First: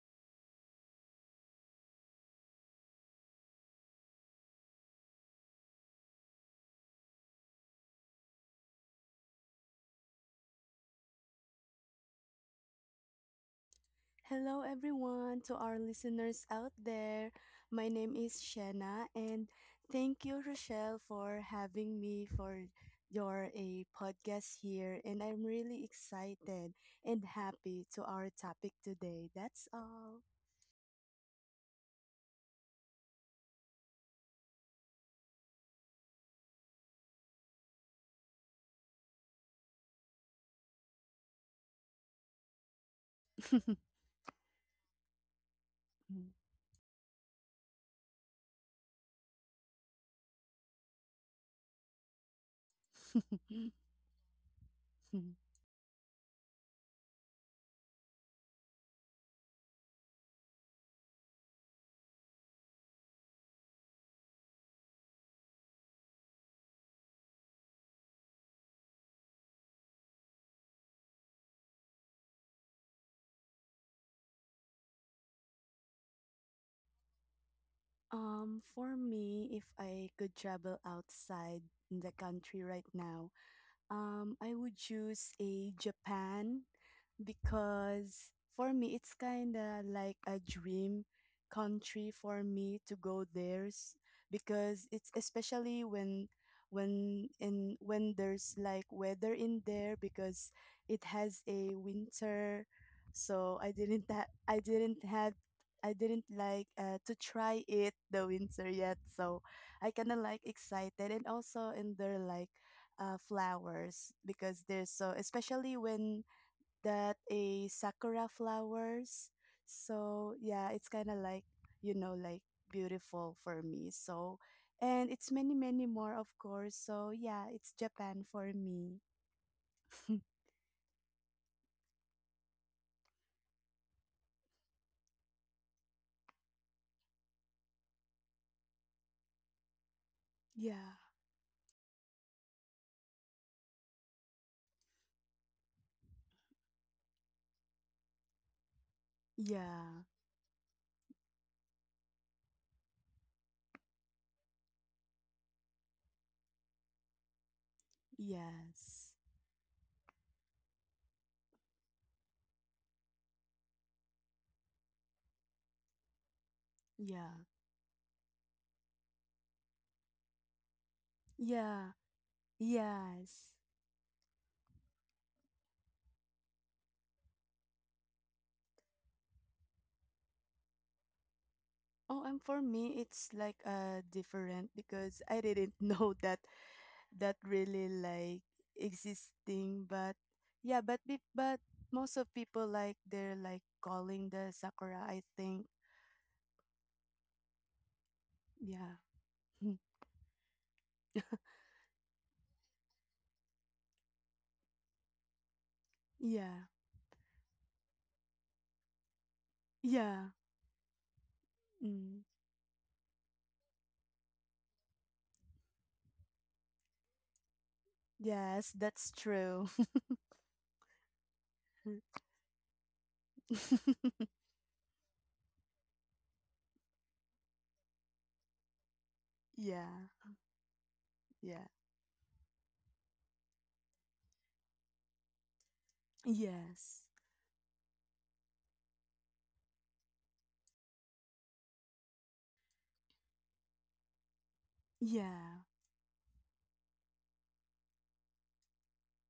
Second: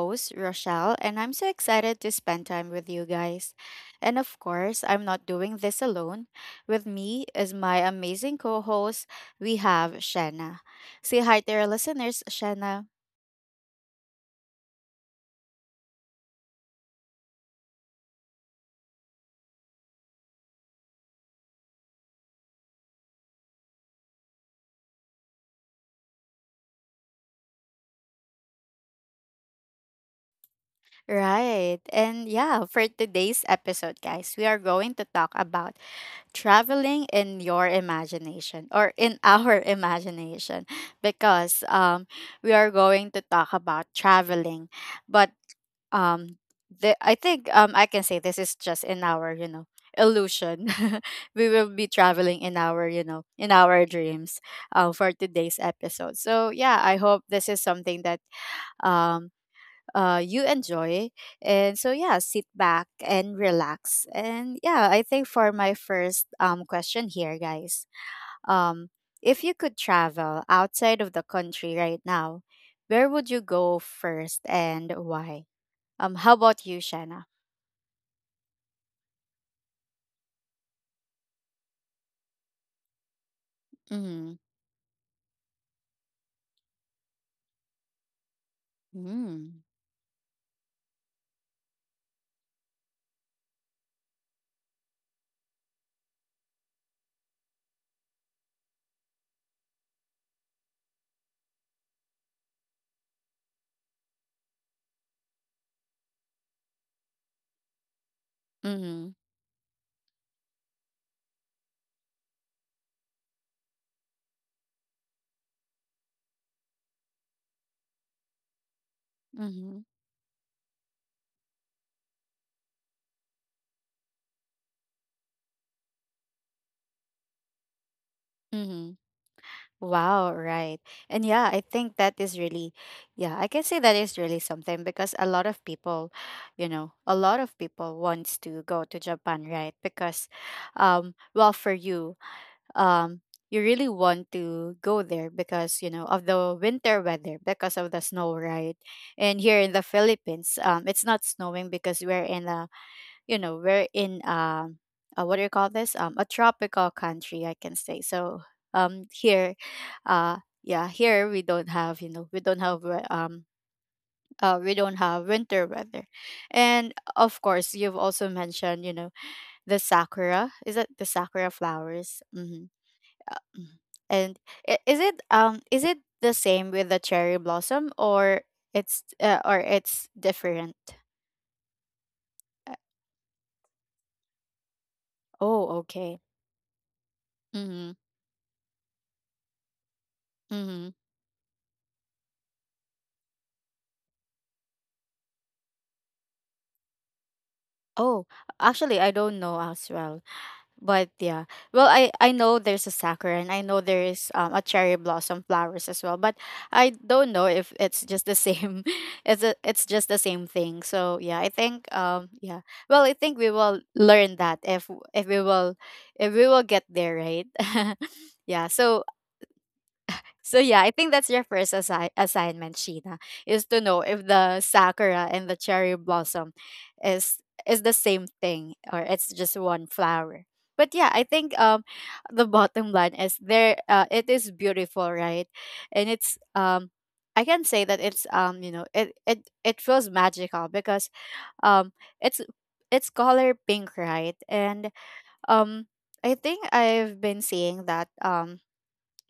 host, Rochelle, and I'm so excited to spend time with you guys. And of course, I'm not doing this alone. With me is my amazing co host, we have Shanna. Say hi to our listeners, Shanna. Hello, everyone, to our listeners out there. My name is Shanna, and thank you, Rochelle, for having me for your a podcast here. And I'm really excited and happy to our topic today. That's all. Right. And yeah, for today's episode, guys, we are going to talk about traveling in your imagination or in our imagination, because we are going to talk about traveling, but um, I think, I can say this is just in our illusion. We will be traveling in our dreams for today's episode, so yeah, I hope this is something that um, you enjoy. And so, yeah, sit back and relax. And yeah, I think for my first question here, guys, um, if you could travel outside of the country right now, where would you go first and why? How about you, Shanna? For me, if I could travel outside the country right now, Mm-hmm. I would choose a Japan because for me it's kind Mm-hmm. of like a dream country for me to go there because it's especially when in when there's like weather in there because it has a winter. So I didn't ha- I didn't have I didn't like to try it the winter yet, so I kind of like excited, and also in their like flowers, because there's so especially when that a sakura flowers. Mm-hmm. So yeah, it's kind of like like beautiful for me. So and it's many many more of course. So yeah, it's Japan for Mm-hmm. me. Wow, right. And yeah, I think that is really, yeah, I can say that is really something because a lot of people, you know, a lot of people wants to go to Japan, right? Because, Yeah. Well, for you, um, you really want to go there because, of the winter weather, because of the snow, right? And here in the Yeah. Philippines, it's not snowing because we're in a, we're in, what do you call this, a tropical country, I can say. So Yes. here, uh yeah, here we don't have, we don't have winter weather. And Yeah. of course, you've also mentioned, the sakura, is it the sakura Yeah. flowers? Mm-hmm. Yes. Mm-hmm. And is it the same with the cherry blossom, or it's, or it's different? Oh, and for Uh, me, it's like different, because I didn't oh, know okay. that really Mm-hmm. like existing. But yeah, Mm-hmm. but most of people like they're like calling the sakura, I think. Oh, Yeah. actually, I don't know Mm. as well. But yeah, well, I know there's a sakura, and I know there is, a cherry blossom flowers as well. But Yeah, I don't know if it's just the same. It's just the yeah. same thing. So yeah, I think, Mm. Yeah. Well, I think we will learn that if we will if we will get there, right? Yeah. Yes, So, that's true. Yeah, I think that's your first assignment, Sheena, is to know if the sakura and the cherry blossom is is the same thing, or it's just one Yeah. flower. But yeah, I think, Yeah. The bottom line is there, it is beautiful, right? And it's, Yes. I can say that it's, it feels magical, because, um it's it's color pink, right? And, Yeah. um I think I've been seeing that,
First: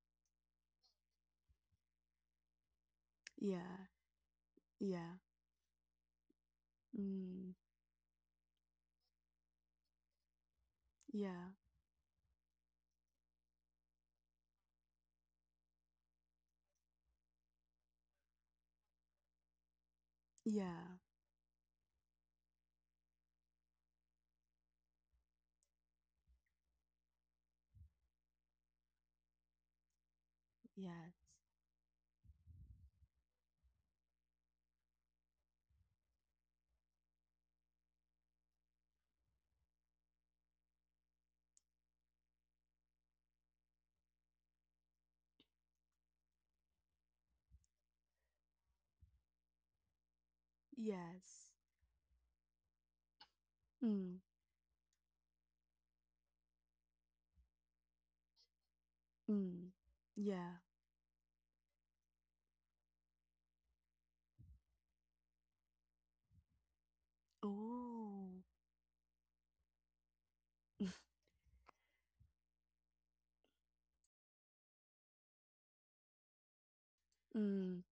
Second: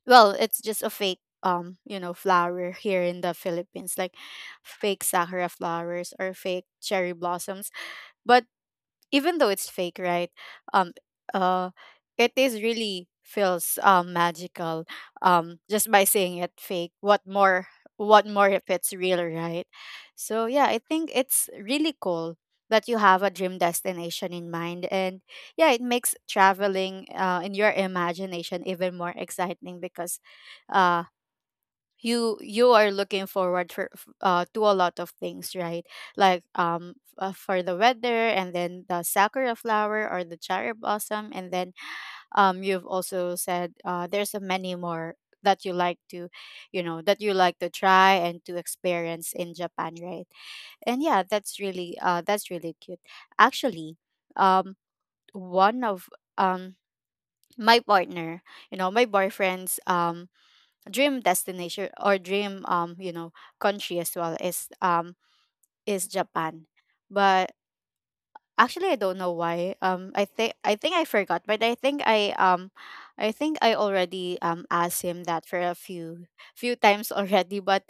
well, it's just a fake, flower here in the Yeah. Philippines, like fake Yeah. sakura flowers or fake cherry Mm. blossoms. But even though it's fake, right? Um, Yeah. uh, it is really feels, magical. Just by saying it fake. What more? What more if it's real, right? So yeah, I Yeah. think it's really cool that you have a dream destination in mind, and yeah, it makes traveling, in your imagination, even more exciting because, uh, Yeah. you are looking forward to a lot of things, right? Like, for the weather, and then the sakura flower or the cherry blossom, and then, you've also said, there's a many more that you like to you know that you like to try and to experience in Japan, right? And yeah, Yes. That's really cute, actually. Mm. um one of um my partner, my Mm. boyfriend's, Yeah. dream destination or dream, country as well, is Japan. But Oh. actually I don't know why. I think I forgot, but I think I already, asked him that for a few times already, Mm. but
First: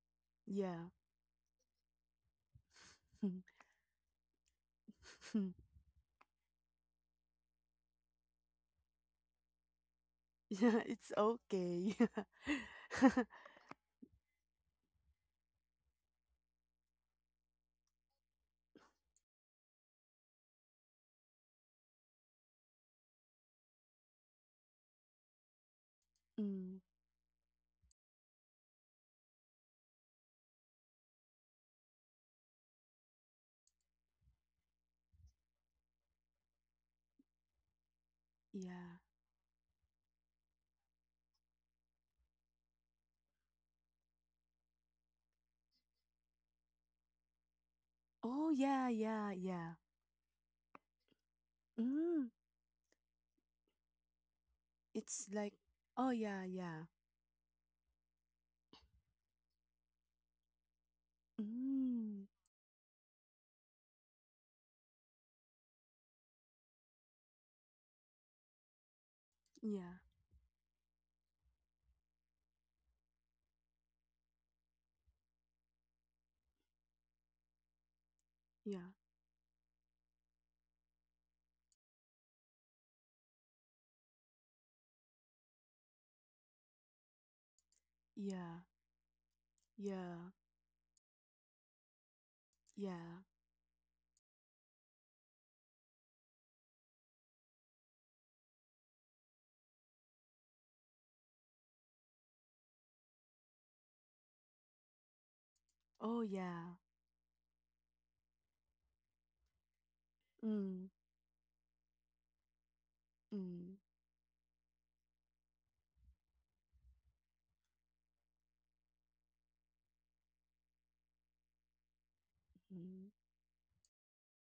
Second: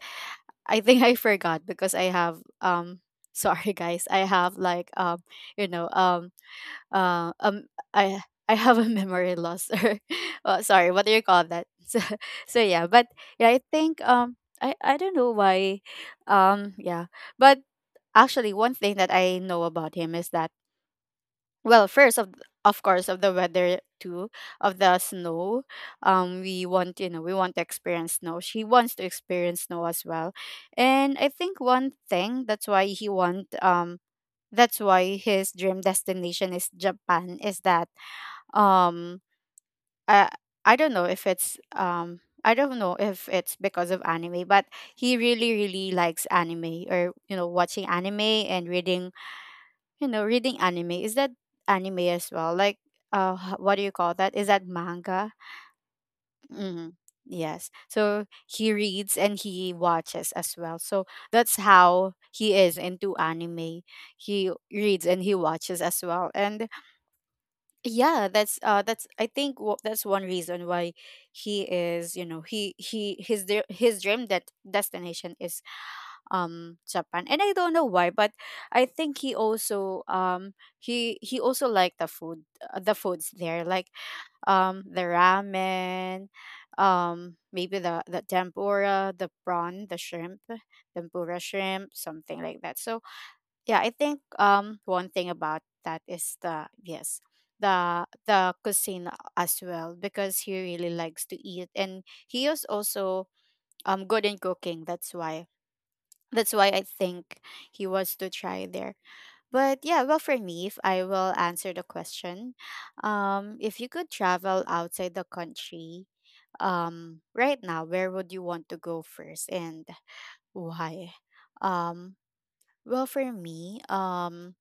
I Yeah. think I forgot because I have, sorry guys, I have like, you know um uh, um I I have a memory loss, or well, Yeah, sorry, what it's do you call that? okay. So, yeah, but yeah, I think, I don't know why, yeah, but actually one thing that I know about him is that, well, first of course, of the weather too, of the snow. Um we Mm, want, you know, we want to experience snow. She wants to experience snow as well. And I think one thing that's why he want, that's why his dream destination is Japan, is that, yeah. um I I don't know if it's I don't know if it's because of anime, but he really really likes anime, or, watching anime, Oh and yeah, reading yeah, yeah. you know reading anime, is that anime as Mm, well, like, what do you call that, is that it's manga? like oh yeah, yeah. Mm, yes. So he reads and he watches as well. So that's how Mm, he is into anime. He reads and he watches as well, and yeah, that's, I think, wha- yeah, that's one reason why he is you know he his dr- his dream that destination is, Japan. And I don't know why, but I yeah, think he also, he also liked the food, the foods there, like, the ramen, maybe the yeah, tempura, the prawn, the yeah, shrimp tempura, shrimp, something like that. So yeah. yeah, I think, one thing about that is the yes, the cuisine as well, because he really likes to eat, and he is also, good in cooking. That's why, Oh yeah. I think, he wants to try there. But yeah, well, for me, if Mm, I will answer the question, mm, if you could travel outside the country, right now, where would you want to go first, and why? um well, mm. for me,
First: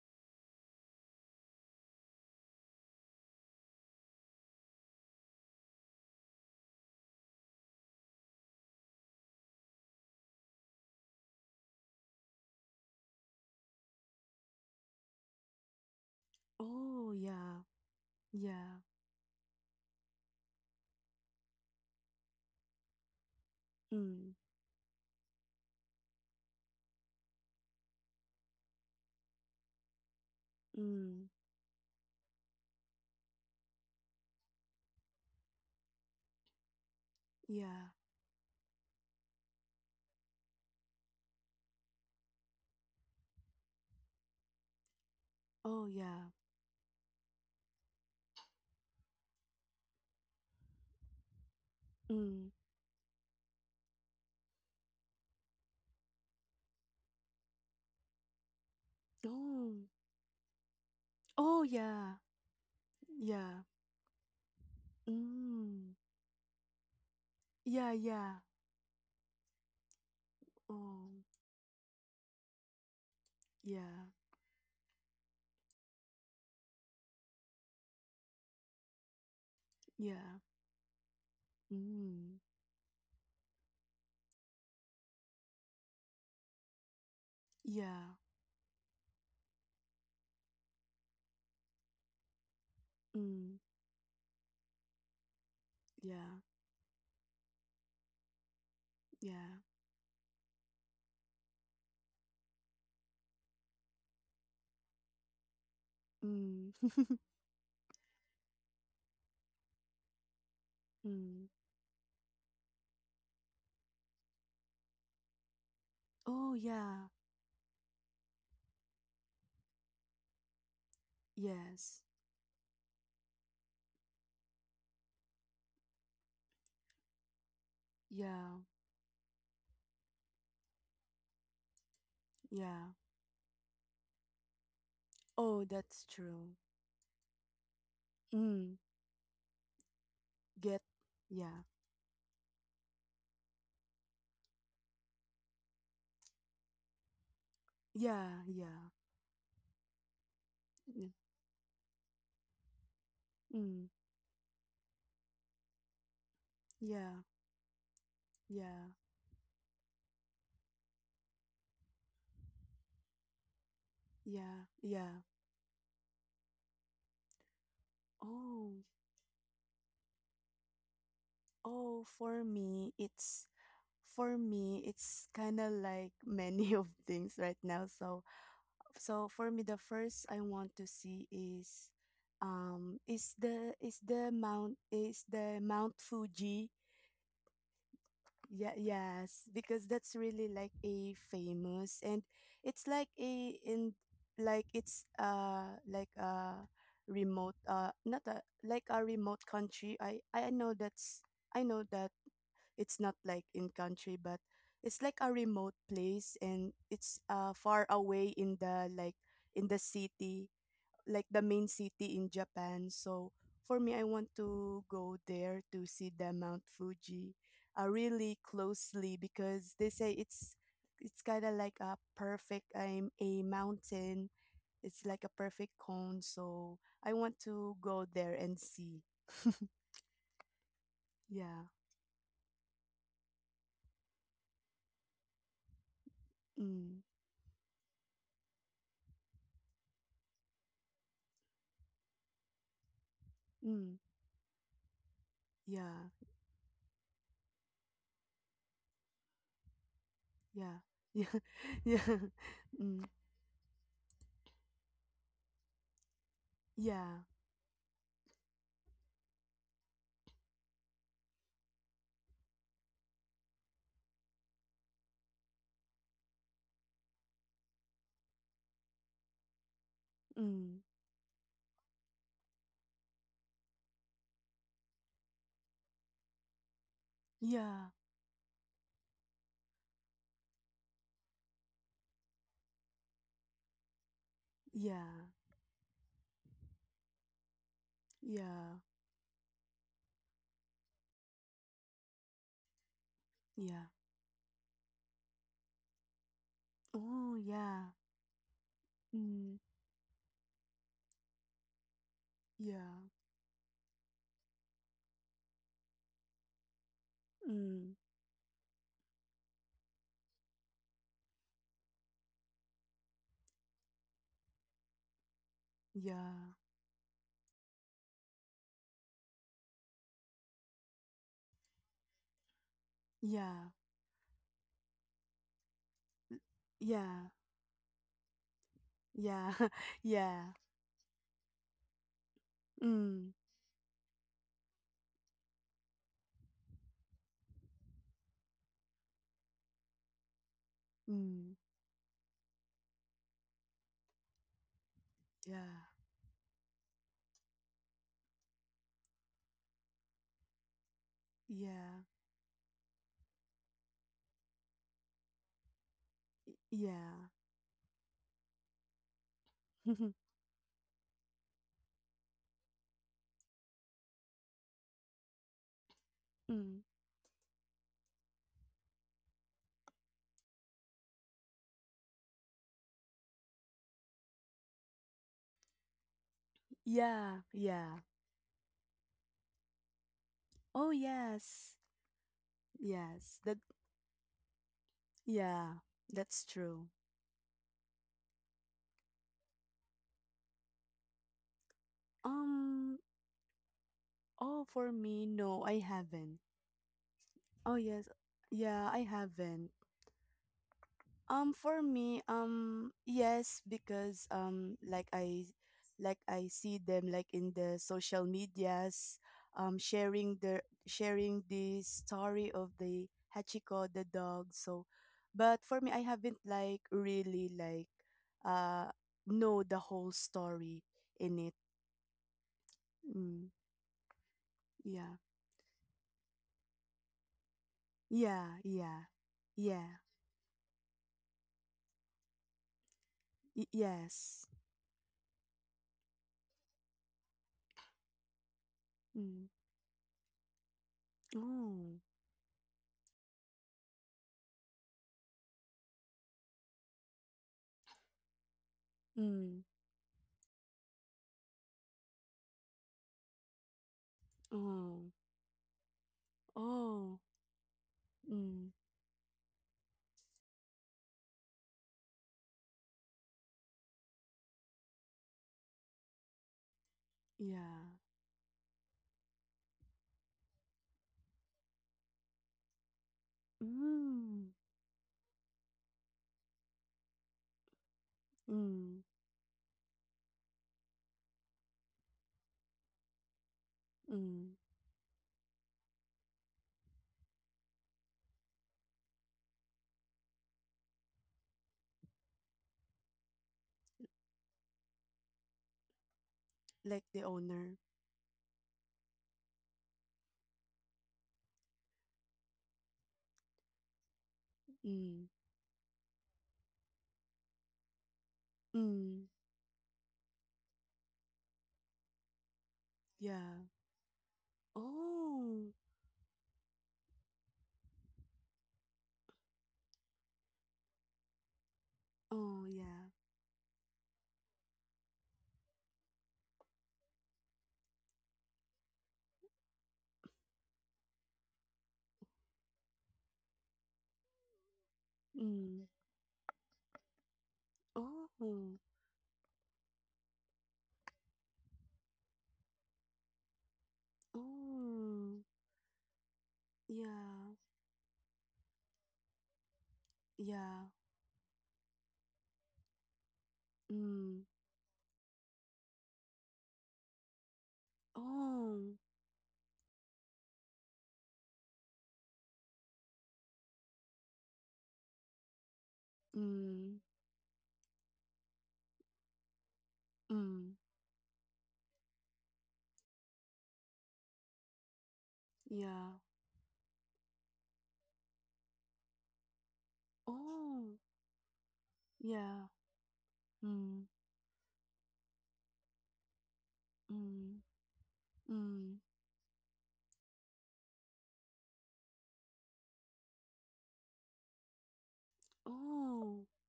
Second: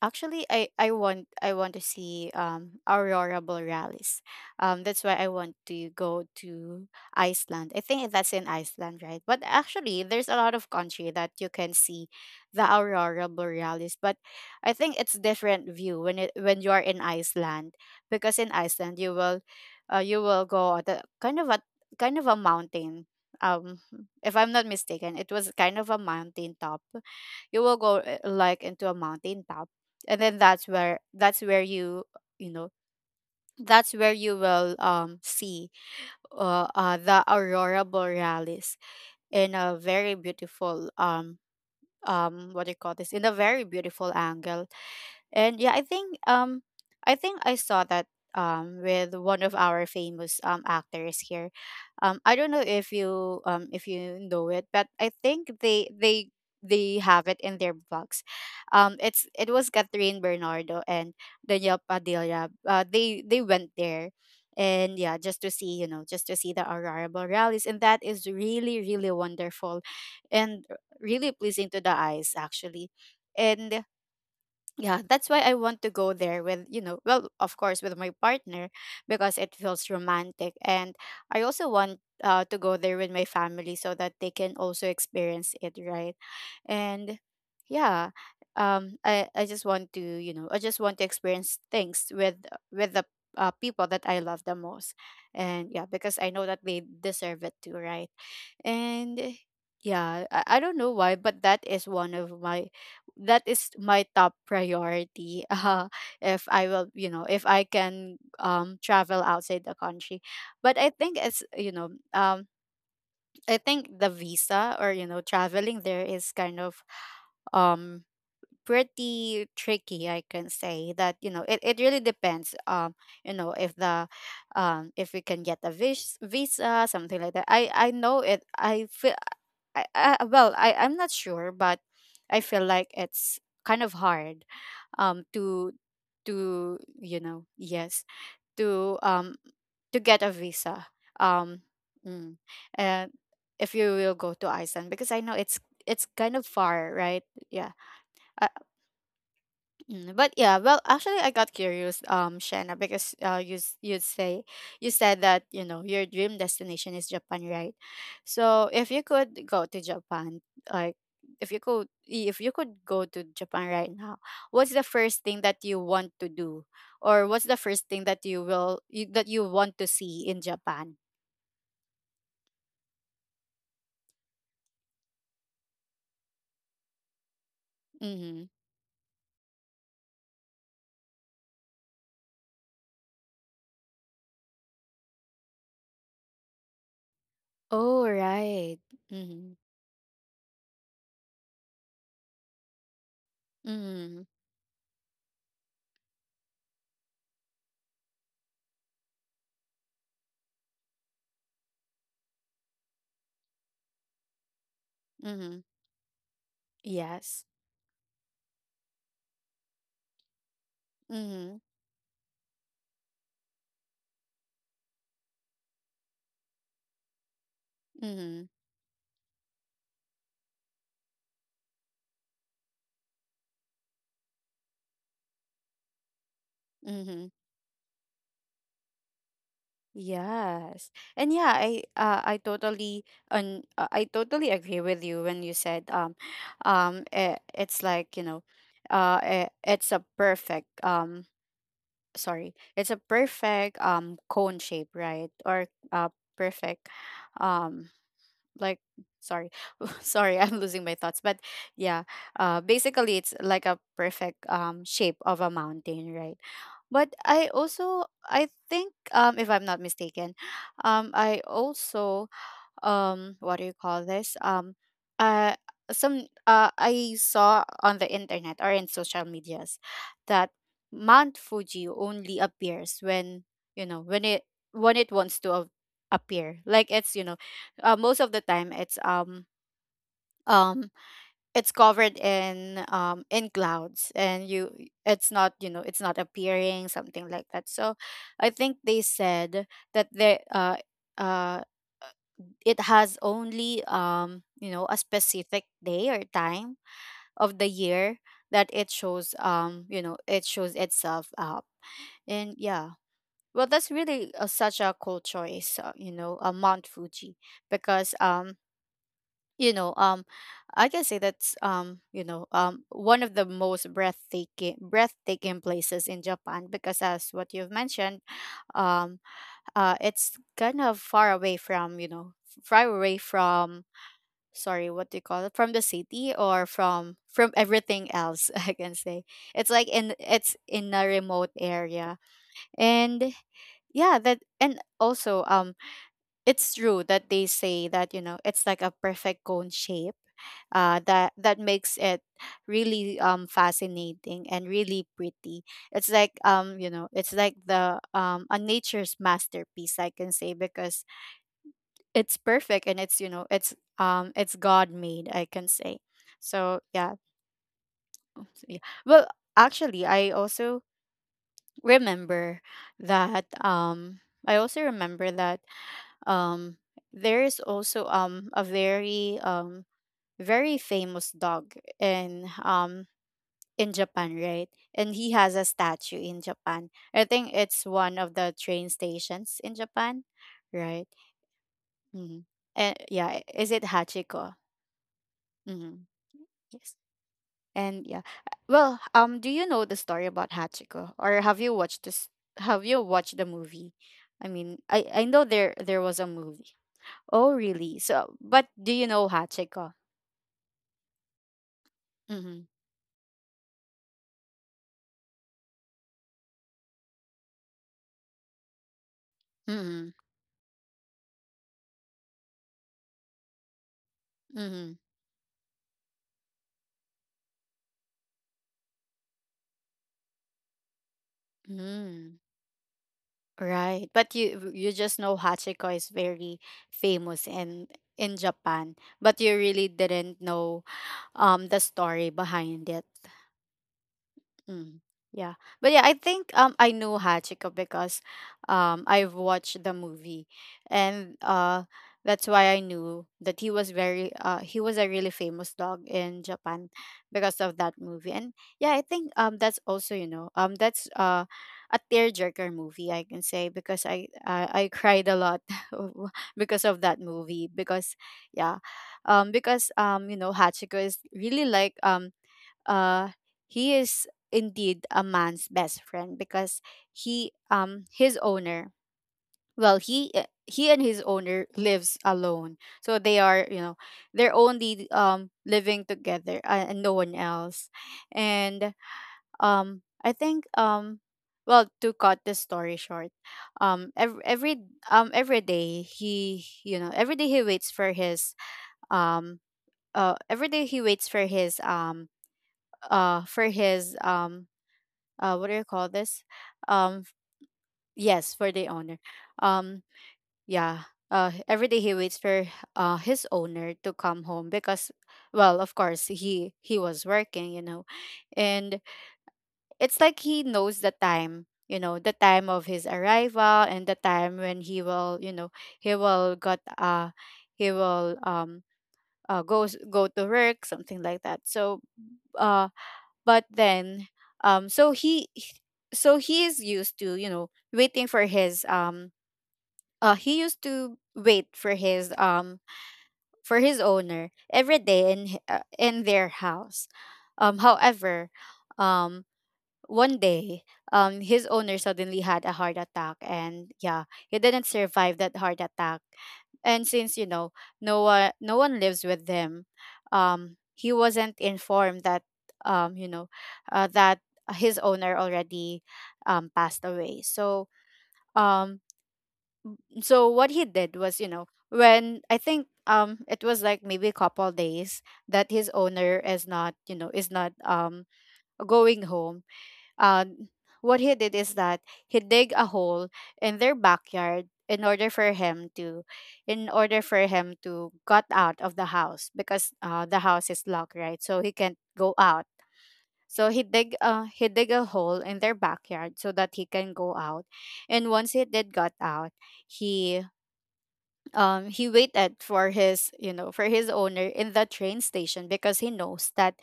actually, I want to see, aurora borealis. That's why I want to go to Iceland. I think that's in Iceland, right? But actually, there's a lot of country that you can see the aurora borealis. But I think it's different view when you are in Oh yeah, Iceland, because in yeah. Iceland you will go at a kind of a kind of a mountain. Um, if Mm, I'm not mistaken, it was kind of a mountain top, you will go, like, into a mountain top, and then mm, that's where you know that's where you will, see, the aurora yeah. borealis, in a very beautiful, what do you call this, in a very beautiful angle. And yeah, Oh I think, yeah. I saw that, with one of our famous, actors here. I Mm. don't know if you, if you know it, but I think they have it in their books. It Oh. was Catherine Bernardo and Oh Daniel yeah. Padilla. They Yeah. went there, and yeah, just to see you Mm. know just to see the aurora borealis, and Yeah, that is yeah. really really wonderful, and Oh. really pleasing to the eyes, actually. And Yeah. yeah, that's why I want to go there with, well, of course, with my partner, because it feels Yeah. romantic, and I also want, Mm. To go there with my family, so that they can also experience it, right? And yeah, Yeah. I just want to you know I just want to experience things with, the, Mm. people that I love the most. And yeah, because I Yeah. know that they deserve it too, right. And, Yeah. yeah, I don't know why, but that is my top priority if I Mm. will, if I can, travel outside the country. But I think it's, Mm. I think the visa, or, traveling there is Oh, kind of, yeah. um pretty tricky, I can say that. It really Yes. depends, if the, if we can get a visa, something like that. I know it, Yeah. I feel, I well, I'm not sure, but I feel Yeah. like it's kind of hard, Oh, to, that's true. Yes, Mm. to um to get a Get. visa, um Yeah. mm, and if you will go to Iceland, because I know, it's kind of far, right? Yeah. Yeah. Yeah. But yeah, well, Mm. actually, I got curious, Shanna, because, Mm, you said that, your dream destination is yeah. Japan, right? So if Yeah. you could go to Japan, like, if you could go to Japan right now, Yeah. what's the Yeah. first thing that you want to do, or what's the first thing that Oh. That you want to see in Japan? Oh, for me, it's kind of like many of things right now. So, Mm-hmm. So for me, the first I want to see is the Mount Fuji. Oh, Yeah, right. yes, Mm-hmm. because that's really like a famous, and it's like a in Mm-hmm. like it's like a remote not a like a remote country. I know that's I know that it's not like in country, but it's like a Mm-hmm. remote place, and it's Yes. Far away in the city, like the Mm-hmm. main city in Japan. So for me, I want to go there to see the Mount Fuji, really Mm-hmm. closely, because they say it's kind of like a perfect a mountain. It's like a perfect cone. So I Mm-hmm. want to go there and see. Yes. And yeah, Yeah. I uh, I totally and uh, I totally agree with you when you said Mm. It's like, it's a perfect Mm. Cone shape, right? Or Yeah. uh perfect um like sorry sorry i'm Yeah. losing my thoughts but Yeah. yeah Yeah. Mm. basically it's like a perfect shape of a mountain, right? But Yeah. I also, I think, if I'm not mistaken, I also what do you call this uh some I saw on the internet or in social medias that Mm. Mount Fuji only appears when, you know, when it wants to appear, like it's, you know, Yeah. Most of the time um it's covered in clouds and you, Yeah. it's not, you know, it's not appearing, something like that. So I think Yeah. they said that they uh it has only, Yeah. You know, a specific day or time Oh, of the yeah. year that it shows, Mm, you know, it shows itself up. And yeah, yeah. well, that's really such a cool choice, you know, Mount Fuji. Mm, Because you know um I can say that's, you know, one of the most breathtaking places in yeah. Japan, because as what you've mentioned, um it's kind of far away from, you know, far away Yeah. from, sorry, what do you call it, from the city L or from yeah. from everything else, I can say. Yeah. It's like in Yeah. it's in a remote area. And Mm, yeah, that, and also, it's true that they say that, you know, it's like a perfect cone shape that mm, makes it really fascinating and really pretty. yeah. It's like, you know, it's like the a nature's masterpiece, I can say, because Yeah. it's perfect and it's, you know, it's, it's god made, I can say. So yeah. Yeah. So, yeah. Well, actually, remember that um I also remember that, um Mm, there is also a very very famous dog in um in Japan, right? And he has a statue in Japan. I think yeah. it's Yeah. one of the train stations in Japan, Oh, right? yes. Mm-hmm. And yeah, Yes. is That, it Hachiko? yeah. Mm-hmm. That's Yes. true. And yeah, well, do you know the story about Hachiko? Or have you watched this have you Um, watched the movie? I mean, oh, I for I me, know there no, I there was a haven't. movie. Oh, Oh, really? yes. So, but do Yeah, you I know haven't. Hachiko? For me, Mm-hmm. Yes, because like I see them like in the social medias, Mm-hmm. sharing the story of the Hachiko the dog. Mm-hmm. So, but for me, I haven't like really like, uh, know the whole story in it. Mm. Mm, Right. But you just yeah, know Hachiko is very famous in yeah, Japan, yeah, but you really yeah, didn't know the story behind it. Yes. Mm. Yeah. But yeah, I think, I know Hachiko because I've Mm. watched the movie. And Oh, that's why I knew that he was very he was a really famous dog in Japan because of that movie. And yeah, I think, that's mm. also, you know, that's a tearjerker movie, I can say, because I Oh, cried a lot because of that oh. movie. Because yeah, Mm. Because, you know, Hachiko is really like, uh he is indeed a man's best friend. Because he Yeah. His owner, well, he and his owner lives alone, so they are, you know, they're Mm, only living together, and no one else. And mm, I think well, to cut the story short, um every, mm. every every day he, you know, every day he waits for his, um every day he waits for his, for his, what do you call this, Like um f- the owner. yes, for the owner. um yeah, every day he waits for his owner to come home. Because, Mm, well, of course he was working, you know. And mm. it's like he knows the time, you know, the time of his Yeah. arrival and the time when he will, you know, Oh. he will got he will, go go to work, something like that. So Oh, uh yeah. but then, so so he is used to, you know, waiting for his, he used to wait for his, for his owner every day in Mm. in their house. However, Oh. um one day, his owner suddenly had a heart attack, and yeah, he didn't survive that Oh. heart attack. And since, you Yeah. know, no one lives with him. Yeah. He wasn't informed that, you know, that Mm. his owner already, passed away. So, Oh. um, so what he did was, you know, when I think, it was like maybe a couple days that his owner is not, Mm. you know, is not, going home. uh, Mm. what he did is that he dig a hole in their backyard in order for him to, Yeah. in order for him to got out of the house. Because the house is Oh. locked, right? So he can't go out. Yeah. So Mm. He dig a hole in their backyard so that he can go out. Mm. And once he did got Mm. out, he he waited for his, you know, for his owner in the train station. Because he knows Oh. that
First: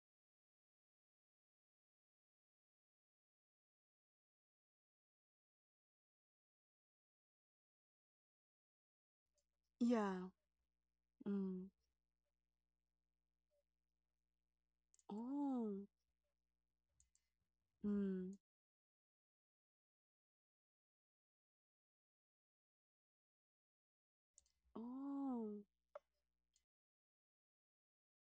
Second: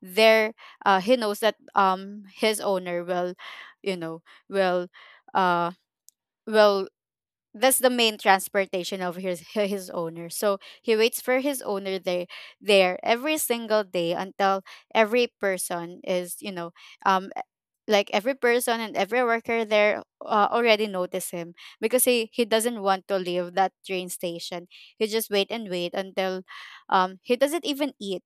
there he knows that his owner will, you know, will uh will that's the main transportation of his his Yeah. owner. So he waits for his Mm. owner there, there every single day, until every Oh. person is, you know, um e- like every Mm. person and every worker there, already notice him. Because he doesn't want to leave that train station. He just wait Oh. and wait until, um he doesn't even eat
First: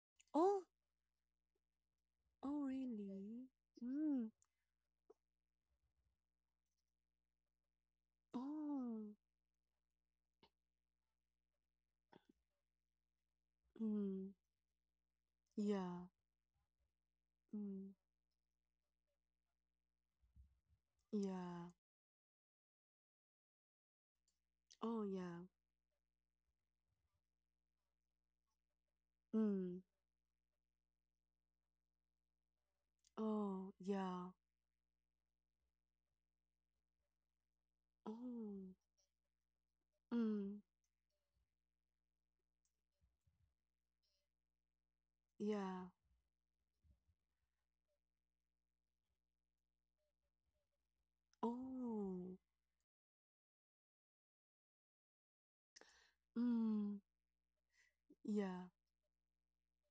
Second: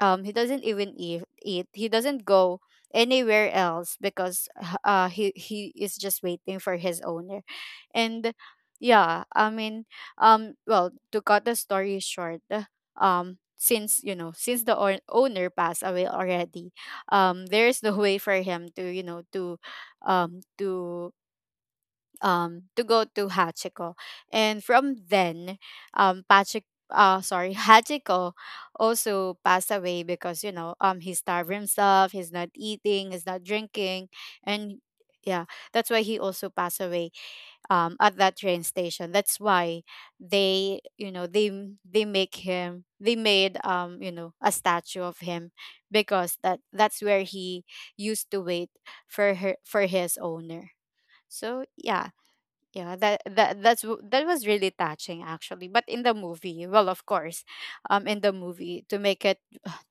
he Oh. doesn't even eat, he doesn't go Oh, really? anywhere else. Mm. Because he is just waiting for his owner. And Oh. yeah, I mean, well, to cut the story short, since, you know, Mm. since the owner passed Yeah. away already, there's Mm. no way for him to, you know, um to Yeah. To go to Hachiko. And from Oh, yeah. then, Pachik sorry, Hachiko also passed Mm. away because, you know, he starved himself, he's not eating, he's not Oh, drinking, yeah. and yeah, that's why he also passed away at that train Oh. station. That's why Mm. they, you know, they make him they made, you know, a statue of him. Yeah. Because that's where he used to wait for her, for his owner. So yeah, Oh. yeah, that's that was really touching, actually. But in the movie, well, Mm. of course, in the Yeah. movie, to make it,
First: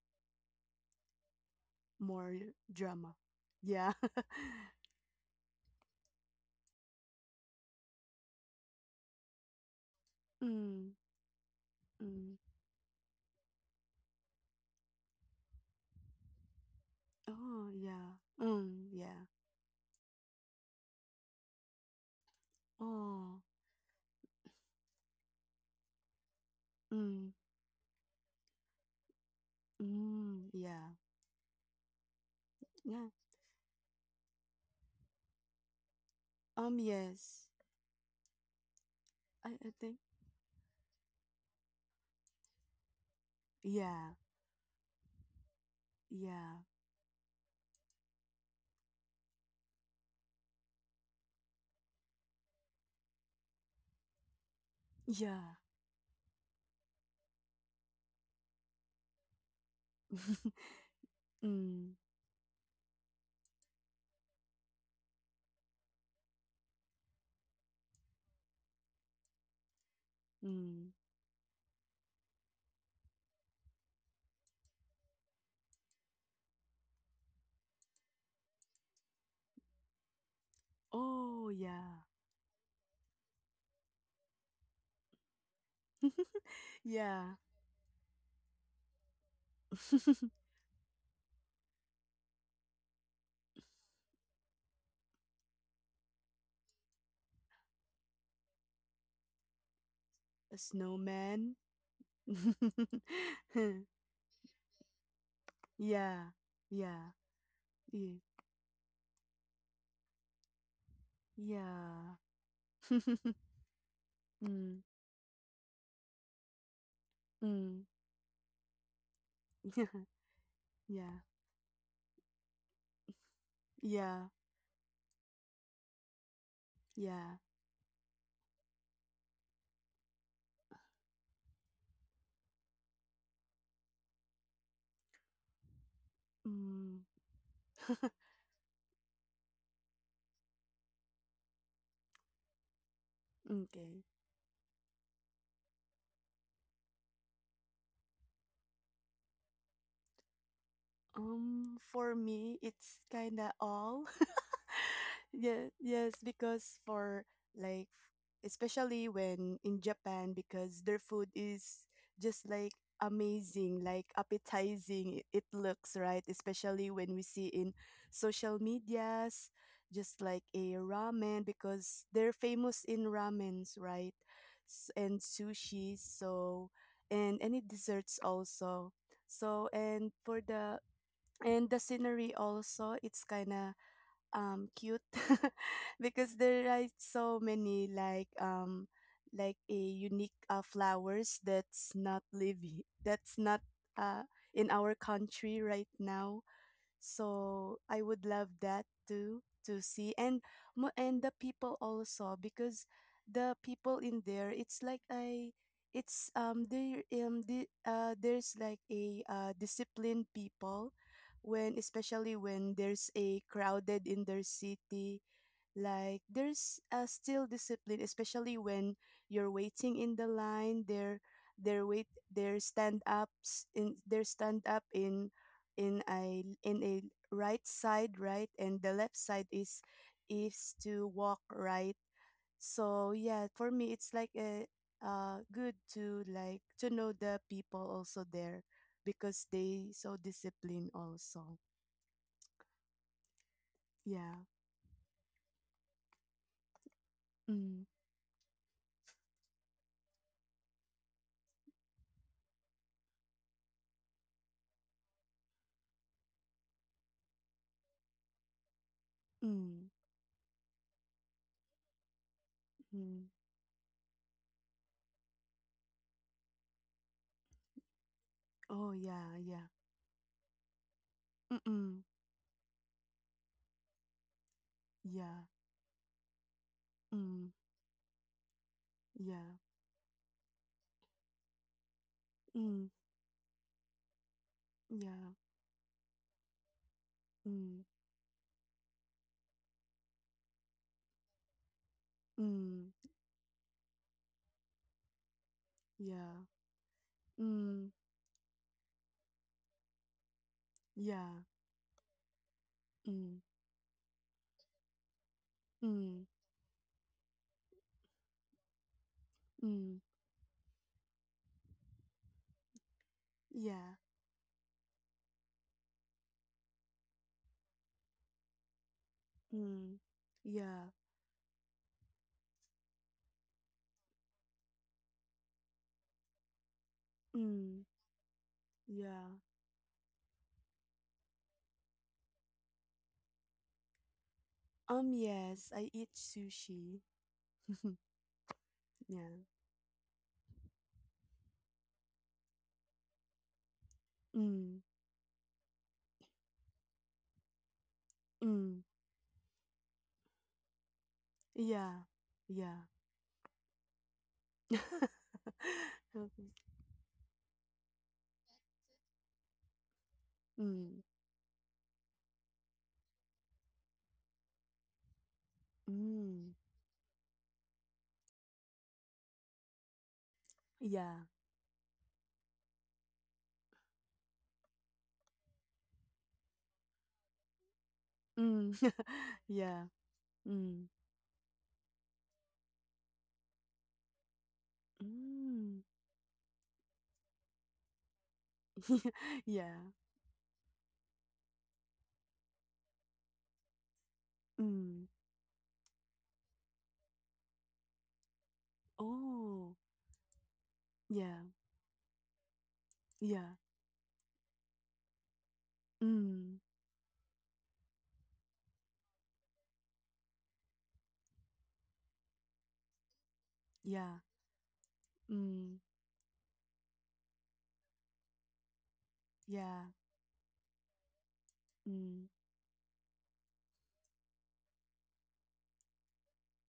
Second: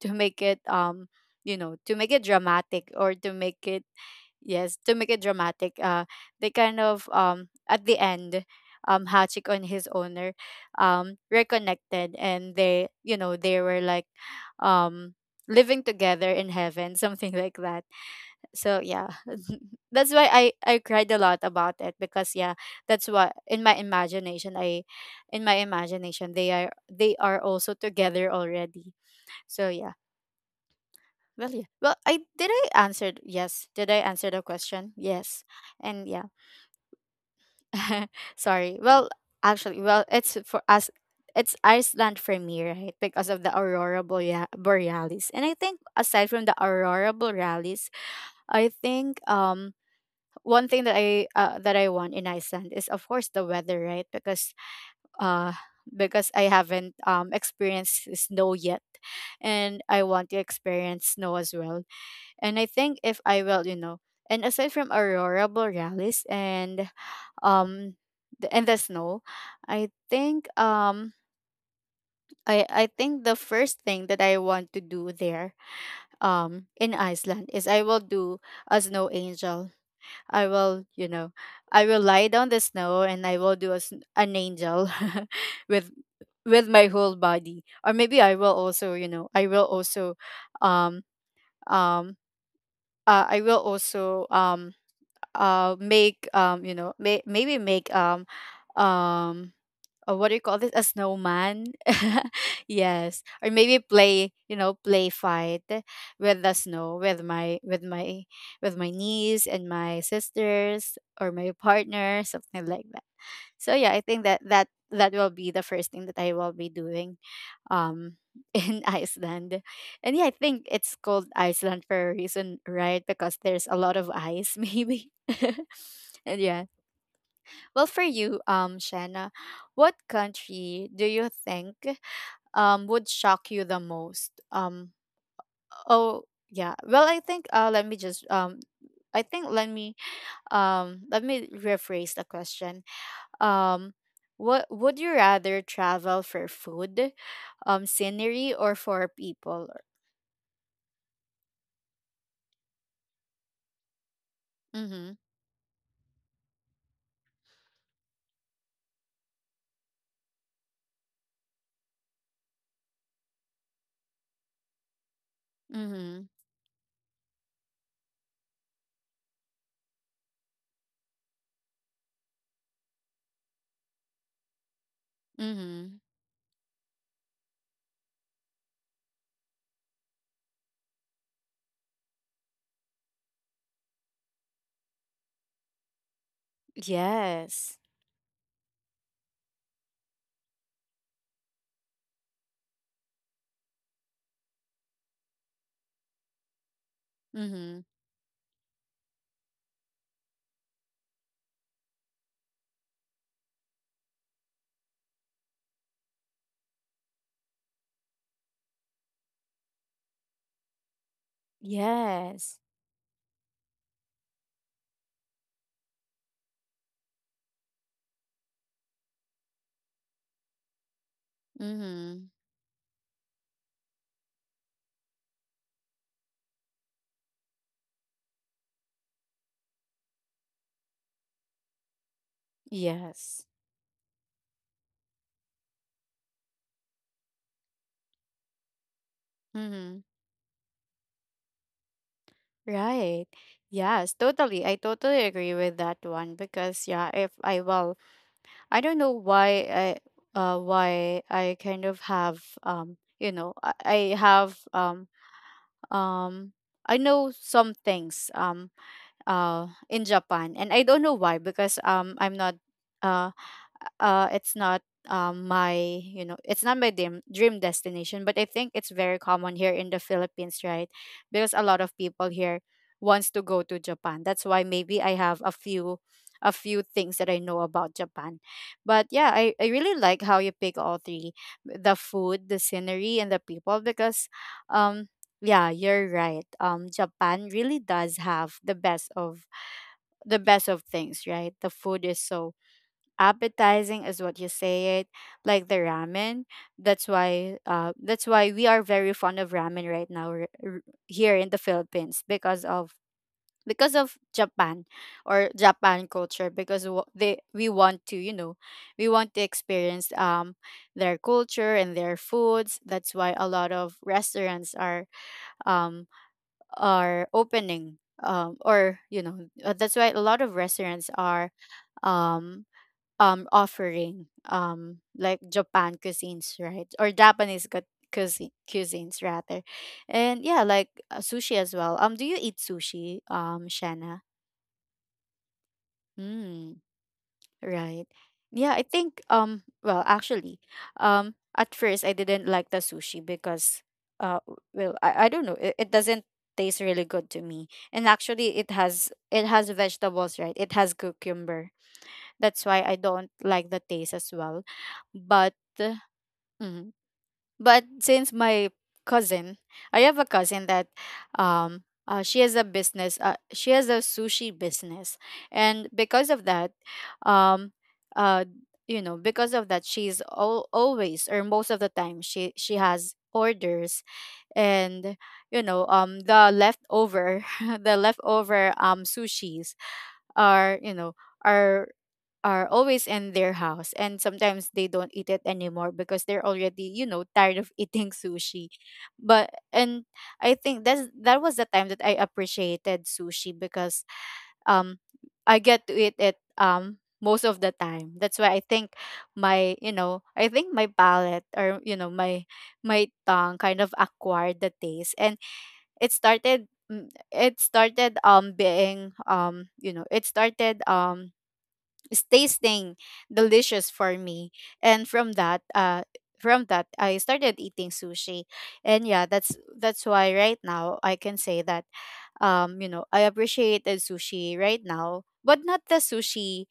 to make it, you know, to make it More dramatic, or drama. to make it, Yeah. yes, to make it dramatic. They kind of, at the end, Hachik and his owner, Mm. Reconnected, Mm. and they, you know, they were like, um, living together in heaven, something like Oh, that. yeah. So Mm. yeah, Yeah. that's why I cried a lot about it. Because yeah, that's what Oh. in my imagination, I in my imagination they are, they Mm. are also together already. So yeah. Mm. Yeah. Well, yeah, well, I Yeah. answered yes, did I answer the question? Yes. And yeah. Yes. Sorry. Well, I actually, think. well, it's for us, it's Iceland for me, right? Because of the Yeah. Borealis. And I think aside from Yeah. the aurora borealis, I think, one thing that I want in Iceland is of course the weather, right? Uh Yeah. because I haven't experienced snow yet, and I want to experience snow as well. Mm, And I think, if I will, you know, and aside from aurora borealis and, um and the snow, I think, mm. I think the first thing that I want to do there, in Iceland, is I will do a snow angel. I will, you know, Oh, I will yeah. lie down the snow and I will do a, an angel with with my whole Yeah. body. Or maybe I will also, you know, I will also, um um I will also, make, you know, maybe make, um what do you A call this? A snowman. snowman. Yes. Or maybe play, you know, play fight Yeah. with the snow Yeah. with Yeah. My niece and my sisters or my Yeah. partner, something like that. So yeah, I think that Mm, will be the first thing that I will be doing, mm. um in Iceland. And yeah, I think it's Yeah. called Iceland for a reason, right? Because there's a lot of Yeah. ice maybe. And yeah. Yeah. Well, for you, Shanna, what country do you think would shock you the most? Oh yeah. Mm. Well, I think, let me just, I think let me, let me rephrase the question. Um, Okay. what would you rather travel for? Food, scenery, or for people? For me, it's kinda all. Mm-hmm. Yeah, yes, because for like, especially when in Japan, because their food is just like amazing, like appetizing. It looks right, Mm-hmm. especially when we see in social medias, just like a ramen, because they're famous in ramens, right? And sushi, Mm-hmm. so, and any desserts also. So, and for the and the scenery also, it's kind of cute because there are so many Yes. Like a unique flowers that's not living, that's not uh in our country right now, so Mm-hmm. I would love that too, to see. And and the people also, because the people in there, it's like I, it's there the, there's like a disciplined people, when especially Yes. when there's a crowded in their city, like there's still discipline, especially when you're waiting in the line. Their wait Mm-hmm. their stand ups, in their stand up in in a right side, right, and the left side is to walk right. So yeah, Yes. for me it's like a good to like, to know the people also there, because they Mm-hmm. so disciplined also. Right. Yes, Yeah. totally. I totally agree with that one because yeah, if I, Mm, well, I don't know why I kind of have, I have, um I know some things, mm, in Japan, and I don't know why because I'm not, mm. uh it's not, my it's not my dream destination, but I think it's Oh very yeah, common yeah. here in the Philippines, right? Because a lot of Mm. people here wants to go to Japan. That's why maybe I have Yeah. a few, things that I Mm. know about Japan. But yeah, I, Yeah. I really like how you pick all three: the food, the Mm. scenery, and the people. Because um Yeah. yeah, you're right. Japan really Mm. does have the best of things, right? The food is so Mm. appetizing, is what you say it, like the ramen. Yeah. That's why, Mm. We are very fond of ramen right now, here Yeah. in the Philippines because of, Mm. Japan, or Japan Mm. culture, because wa- they we want to you know we want to Mm. experience their culture and their foods. That's why a lot of Yeah. restaurants are, um opening, or you know that's Mm. why a lot of Yeah. restaurants are, um offering, like Japan cuisines, right? Or Japanese Mm. Cuisines, Yeah. rather. And yeah, like, sushi as well. Do you eat sushi, Shanna? Yes, I eat Hmm. sushi. Right. Yeah, I think, Yeah. Well, actually, at first I didn't like the sushi because Mm. well, I don't know, it doesn't taste really good to me. And actually it Mm. has it has vegetables, right? It has cucumber. Yeah. That's Yeah. why I don't like the taste as well. but uh, Okay. mm, but since my cousin, I have a cousin that, Mm. um she has a business. She has a sushi business, and because of Mm. that, um uh she's, always, Yeah. or most of the time, she has orders. And you know, the leftover the leftover, Mm. Sushis Yeah. are, Mm. you know, are are always in their house, and sometimes they don't eat it Mm. anymore because they're already, you know, tired of eating sushi. but Yeah. and I think that was the time that I appreciated sushi, because um Mm. I get to eat it, most of the time. That's why I think, my Oh, you know I think my yeah, palate, or you know, my tongue yeah. kind of acquired the taste. And it Mm, started, it started, being, you know, it started, it's tasting delicious for yeah, me. And from that mm, uh from that I started eating sushi. And yeah, that's yeah, that's why right now I can say that, mm, you know, I appreciated sushi right now, but not the sushi.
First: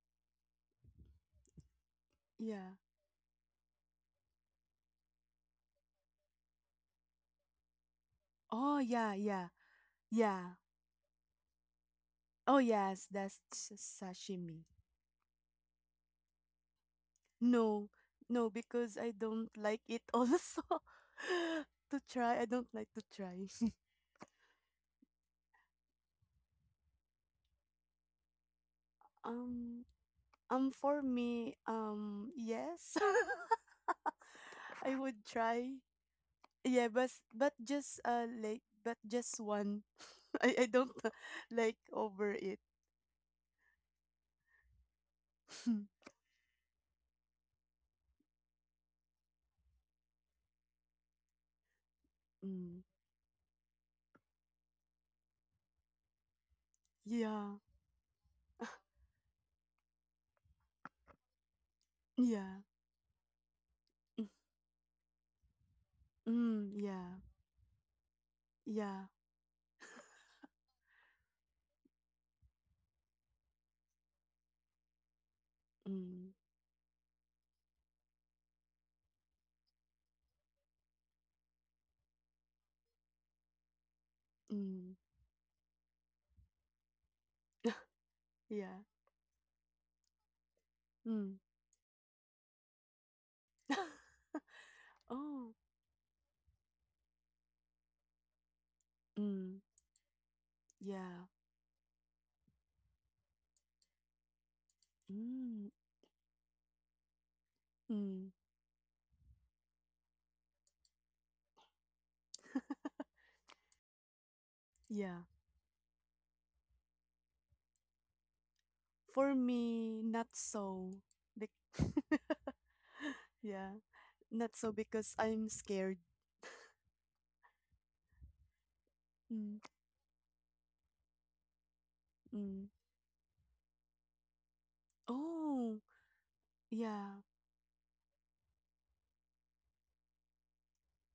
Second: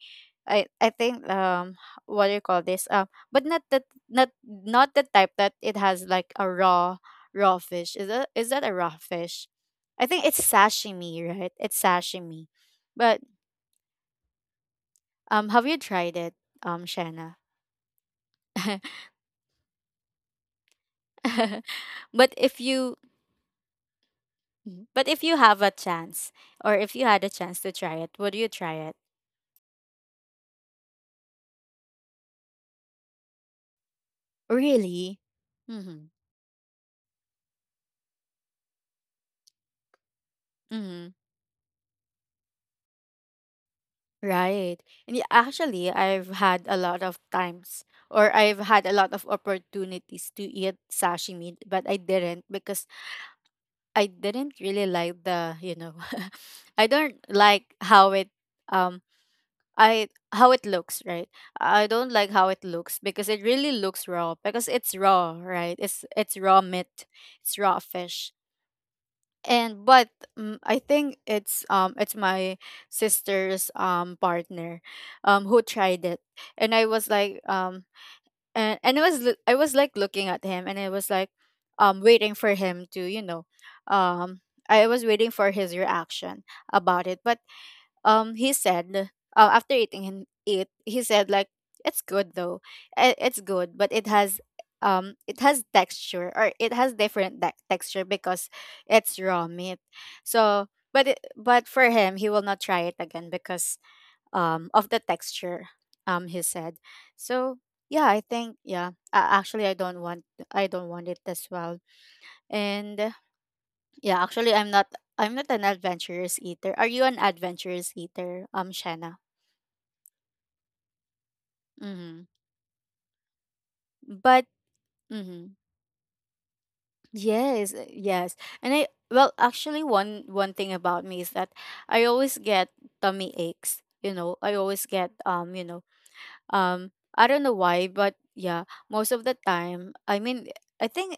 I think, what do you call yeah. this, but not the type that it has, like a raw, raw fish. Is that a Oh, raw yeah, fish? yeah, I think it's yeah. sashimi, right? It's sashimi. Oh, yes, But, that's sashimi. Have you tried it, Shanna? No, no, because I don't like it also. To but try, I if don't like you to try. Mhm. But if you have a chance, or if you had a chance to try it, would you try it? um, for me, yes, I Really? would try. Mm-hmm. Yeah, but just like, but just one. I don't Mm-hmm. like over it. Right. And yeah, actually, I've had a lot of times, or I've had a lot of opportunities to eat sashimi, but I didn't because Mm. I didn't really like the, you know, I don't Yeah. like how it, um I how it looks, right? I don't like how it Yeah. looks because it really looks Mm. raw, because it's raw, right? It's raw Mm. meat, Yeah. it's raw fish. Yeah. And but I think it's my sister's, partner, who tried it. Mm. And I was like, and I was, I was like looking at him, and I was like, waiting for him to, you know, um I Mm. was waiting for his reaction about it. But, he Yeah. said, after eating, it, he said Mm. like, it's good though. It's good, but it has, Oh. Texture, or it has different, texture, because it's raw Mm. meat, so... But Yeah. but for him, he will not try it again because, of the texture, Mm. He said. So yeah, I Mm. think, yeah, actually, I don't want it as well. And, yeah, actually, Yeah. I'm not an adventurous eater. Are you an adventurous eater, Shanna? For me, not so. Bec- Mhm. yeah. But Not so because I'm Mhm. scared. Yes, yes. And I, well Mm. actually, one thing about me is that I always get Mm. tummy aches, you know. I always get, you know, Oh. um Yeah. I don't know why, but yeah, most of the time, I mean, I think,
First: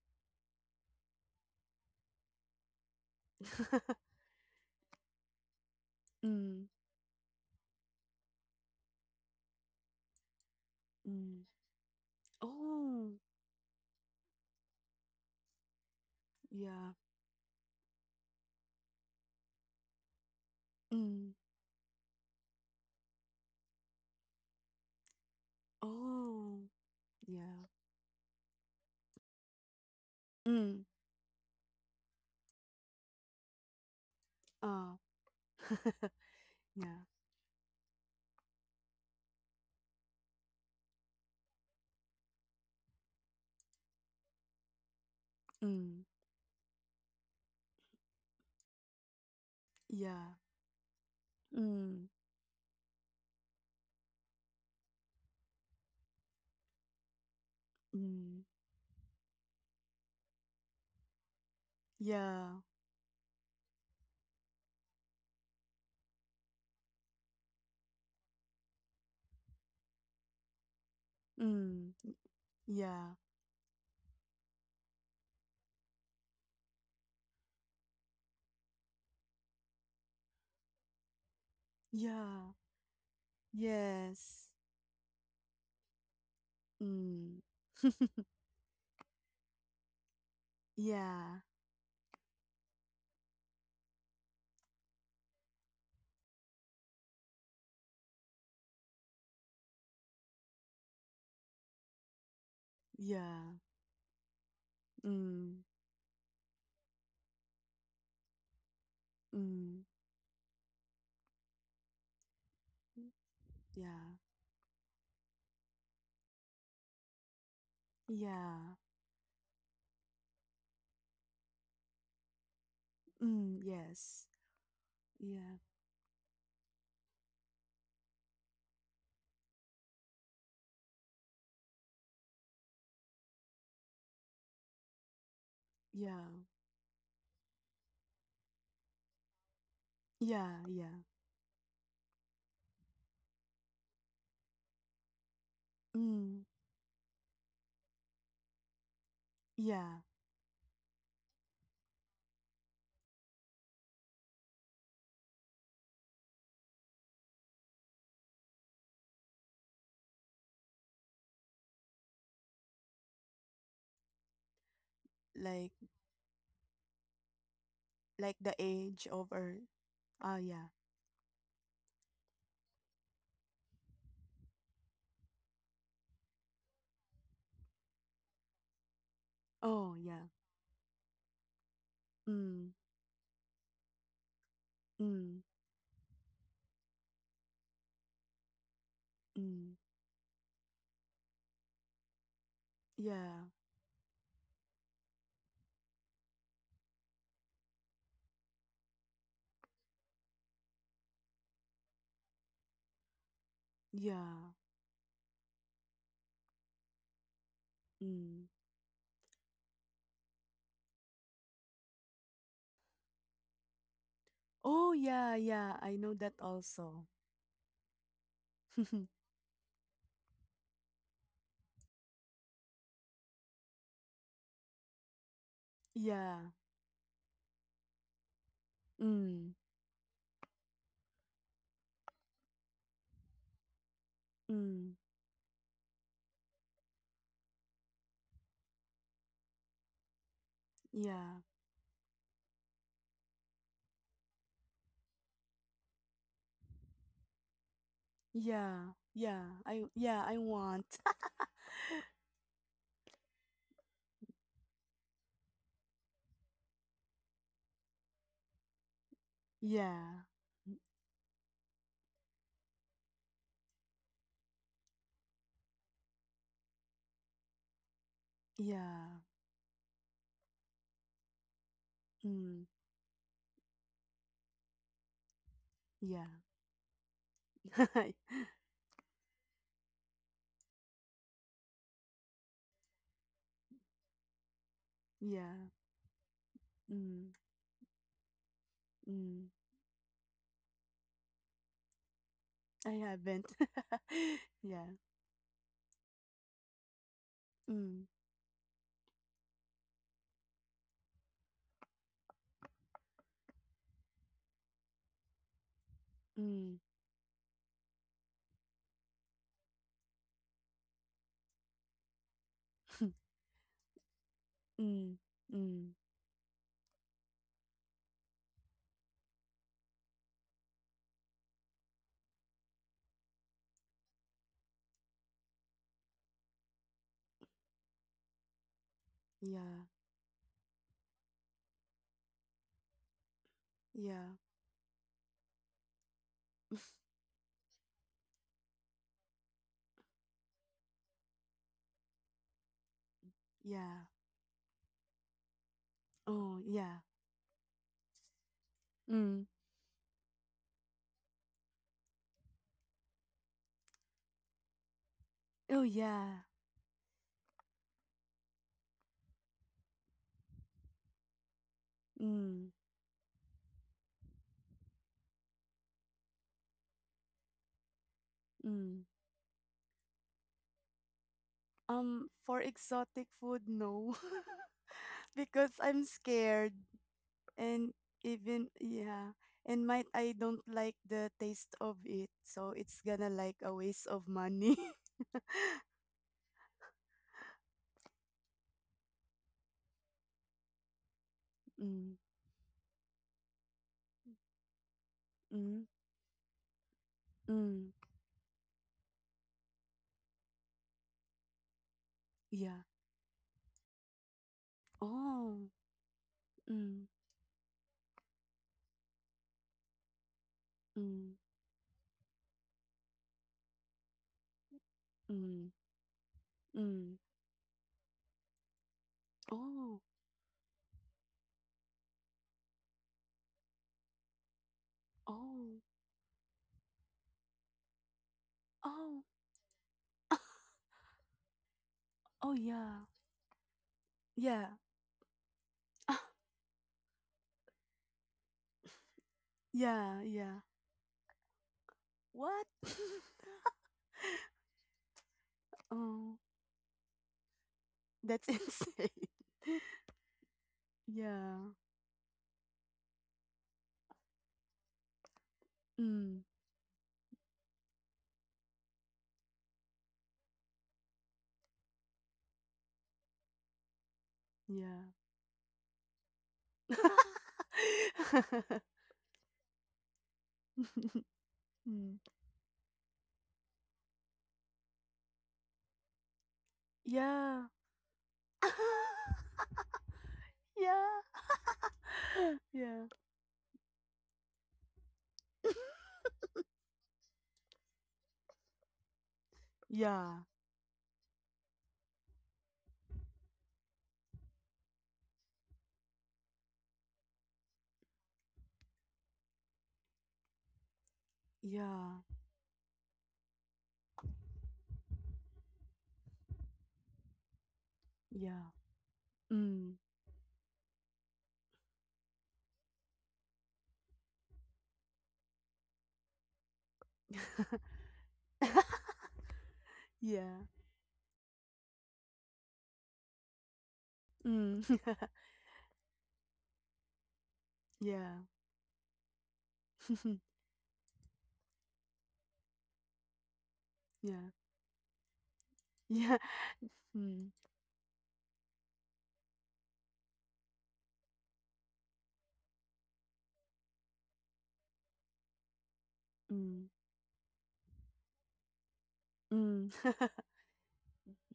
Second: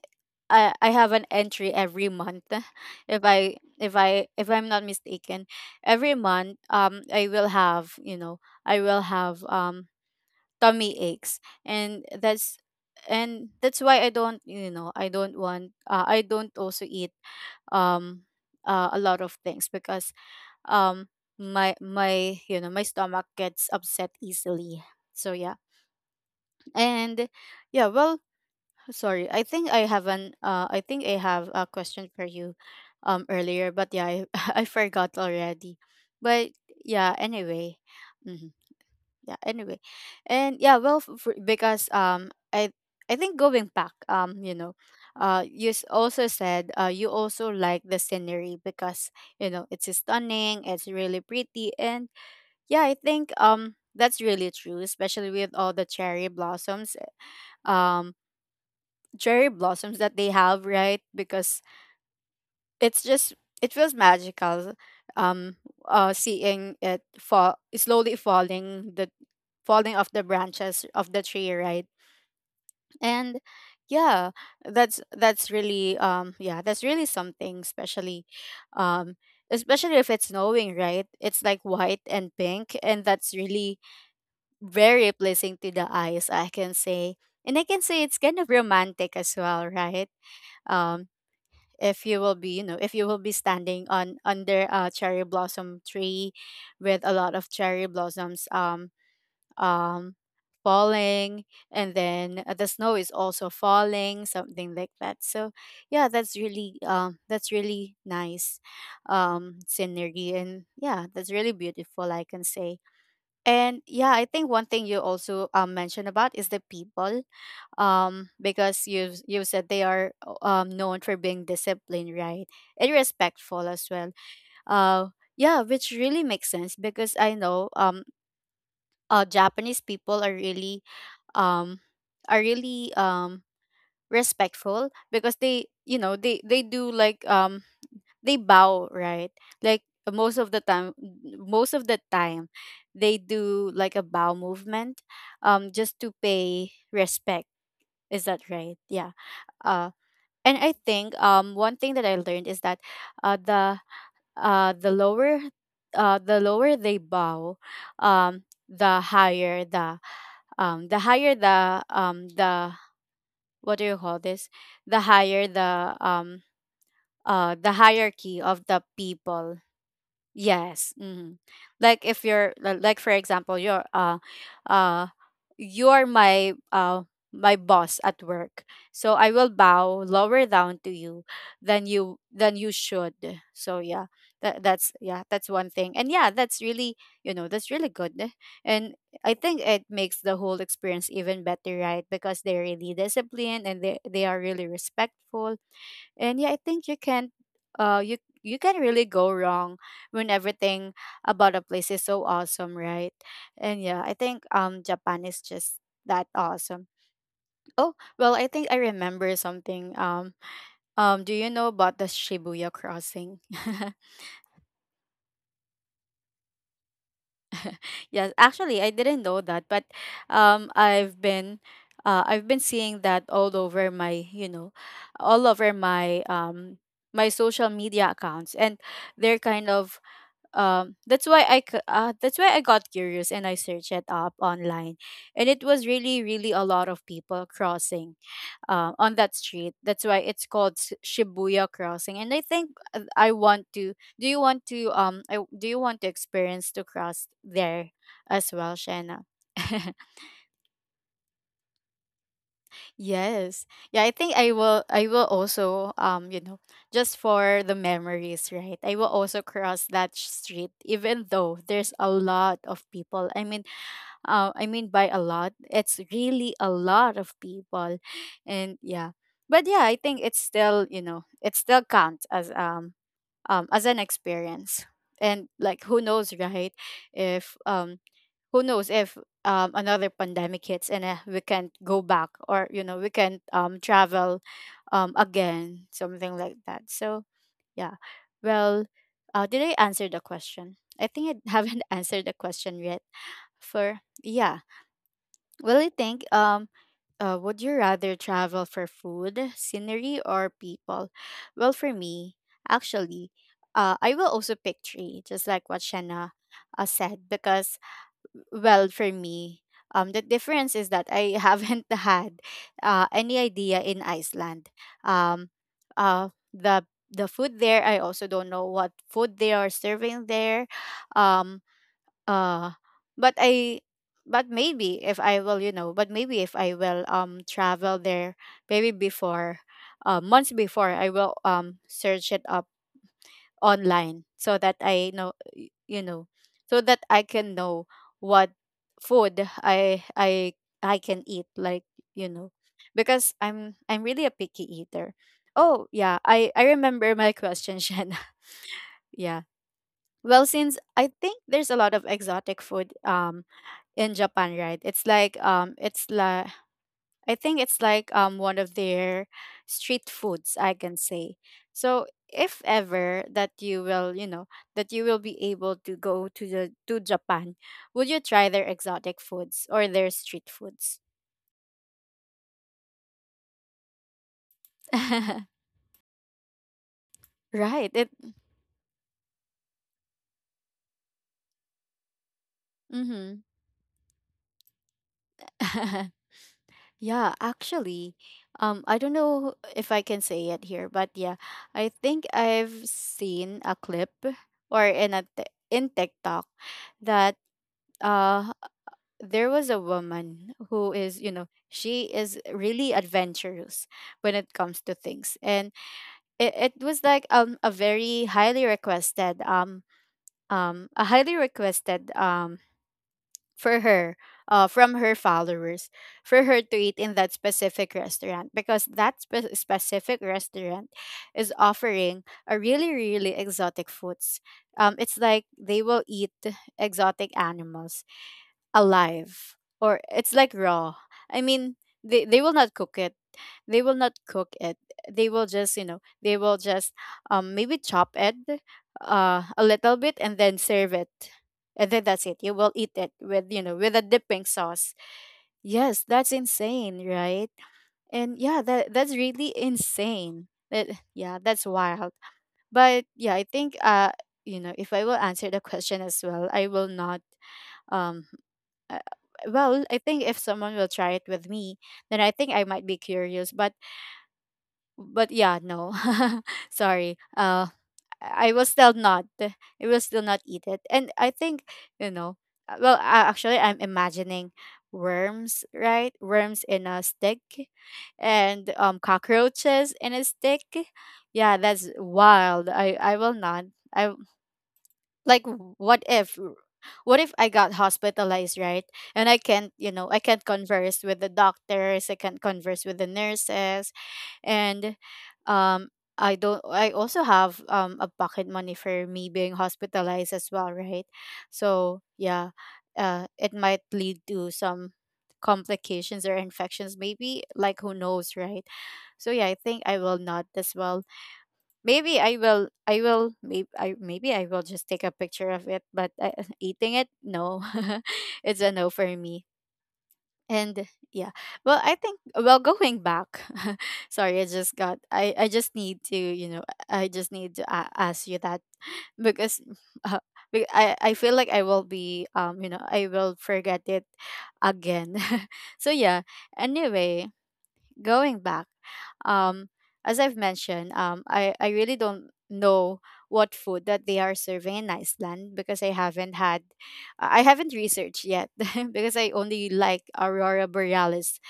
I have an entry every month if I'm not mistaken. Every month, Mm. I will have, you know, I will have, tummy aches. Mm. And that's, Oh. and that's why I don't, you know, I don't want, I don't also Yeah. eat, um a lot of things because, um Mm. my my you know my stomach gets upset easily, so yeah. Oh. And Yeah. yeah, well, sorry, I think I haven't, I Mm. think I have a question for you, earlier, but yeah, I Ah. forgot already. But Yeah. yeah, anyway. Mm-hmm. Yeah, anyway. And yeah, well, f for, because, I think going back, you know, you, Mm. also said, you also like the scenery, because you know it's Yeah. stunning, it's really pretty. Mm. And yeah, I think, that's really true, especially with all the cherry blossoms, um Mm. That they have, right? Because Yeah. it's just, it feels magical. um seeing it fall, slowly falling, the falling off the branches of the tree, right? Mm. Yeah. And yeah, that's really, yeah, that's really something, especially, um especially if it's snowing, right? It's like white and Yeah. pink, and that's really Yes. very pleasing to the eyes, I can say. Mm. And I can say it's kind of romantic as well, right? um Yeah. if you will be, standing on under a cherry blossom tree with a lot of cherry blossoms, um falling, and then, the snow is also Yeah. falling, something like that, so Mm. yeah, that's really, that's really nice, Mm. scenery. And yeah, that's really beautiful, I can say. And yeah, Yeah. I think one thing you also, mentioned about is the people, Yeah. because you said they are, known for being disciplined, right? And Mm, respectful as well. yes. uh Yeah. yeah, which really makes sense because I know, Japanese people are really, um are really um respectful, because they, you know, Yeah. they do like, they bow, right? Like most of Yeah. the time, Yeah. most of the time, they do like a bow movement, just to Mm, pay respect. Is that right? Yeah. Uh, yeah. and I think, one thing that I learned is that, uh the the lower, the lower they bow, um the higher the, the higher the the, what do you call this, the higher Like the, the like hierarchy the of the age of people. Earth. Ah yeah. Yes. Hmm. Like if you're, like for example, you're, uh you're my, my boss at work. So I will Oh bow yeah. lower down to you, than you Mm. should. So yeah. That's, yeah, Mm. that's one thing. And yeah, that's really, you know, that's really good. And I think Mm. it makes the whole experience even better, right? Because they're really Yeah. disciplined, and they are really respectful, and yeah, I think uh you you can really go wrong when everything about a place is so awesome, right? And yeah, I think, Yeah. Japan is just that awesome. Oh, well, Mm. I think I remember something. Do you know about the Shibuya crossing? Oh, yeah, yeah, I know that also. Yes, actually I didn't know that, but, um I've been I've been seeing that all over my, you know, all over my, Yeah. my social media accounts, and they're Mm, kind of, that's why I got curious, and I searched it up mm, online, and it was really, really a lot of people crossing, on that street. That's why it's called, yeah, Shibuya crossing. And I think, I want to do you want to experience to cross there as well, yeah, Shanna? yeah. I yeah, I want. Yes. Yeah, I think, I will also, you know, just for the memories, right? I will also cross that, Yeah, street, even though there's a lot of people. I mean by a lot, it's really a lot of people. And yeah, yeah. But yeah, I think it's still, you know, it still counts as, mm, an experience. And like, who yeah, knows, right? If who knows if another pandemic hits and we can't go back, or you know we can't travel yeah, again, something like that. So mm, yeah. Well, mm. did I answer the question? I think I haven't answered the question I yet. haven't. For yeah, Yeah, well I think would you mm, rather travel for food, scenery, or people? Well, for me, actually, I will also pick three, just like what Shanna mm, said. Because, well, for me, the difference is that I haven't had any idea in Iceland. mm, Um, mm. the the food there, I also don't know what food they are serving there. Um, uh, but I, but maybe if I will, you know, but maybe if I will travel there, maybe before, Yeah, months before, I will search it up online, yeah, so that I know y- you know so that I can know what food I I can eat, like, you know, because I'm yeah. really a picky eater. Oh yeah, I Oh, I yeah. remember my question, Shanna. Mm. Yeah. Well, since I think there's a lot of exotic food in Japan, right? Oh, It's yeah. like I think it's like one of their street foods, I can say. So if Mm, ever that you will, you know, that you will be able to go to the to Japan, would you try their mm. exotic foods or their street foods? For exotic food, no. Because I'm scared, Right. and It even yeah, and might I don't like the taste of it, so it's gonna mhm. like a waste of money. Yeah, actually, I don't know if I can say it here, but yeah, I Mm, think I've seen a clip or in mm, in TikTok that mm, uh there was a woman who is, you know, she is yeah. really adventurous when it comes to things. Oh. And it was Mm, like a mm, highly requested for her from her mm, followers for her to eat in mm. that specific restaurant, because that Oh. specific restaurant is offering a really, really exotic foods. It's like Oh. they will eat exotic animals Oh. alive, or it's like raw. I mean, they Oh will not cook yeah, it. They will not cook yeah. it. They will just, you know, they will just maybe chop it a little bit Yeah. and Yeah. then serve it. And then that's it. You What? will eat it with, you know, with a dipping sauce. Yes, that's Oh. insane, right? And That's yeah, that that's insane. really insane. That yeah, Yeah. that's wild. But yeah, I think you know, if I will answer the question as Mm, well, I will not um uh, well I think if someone will try it with me, then I think I might be curious, yeah. but yeah, no, sorry, I will still not I will still not eat it. And I think, you Mm. know, uh, well uh, actually I'm imagining worms, right? Worms in a stick Yeah. and cockroaches in a stick. Yeah. Yeah, that's wild. i Yeah. i will not. I like, what if, what if I got hospitalized, right? And I can't, you know, I Yeah. can't converse with the doctors, I can't converse with the nurses, and um I don't, I also have a pocket money for me being hospitalized as well, right? So Yeah. yeah, it might lead to some complications or infections, maybe, like, who knows, right? Yeah. So yeah, I think Mm. I will not as well. Maybe I will. I will. Maybe I. Maybe I will just take a picture of it. But eating it, no, it's a no for me. Yeah. And yeah, well, I think. Well, going back, sorry, I Mm. just got. I. I just need to. You know, I just need to ask you Yeah. that, because, uh, I. I feel like I will be. You know, I will forget it Yeah. again. So yeah. Yeah. Anyway, Mm. going back, um, as I've mentioned, I really don't know what food that they are serving in Iceland, because I haven't had, Mm. I haven't researched yet, because I only Mm. like Aurora Borealis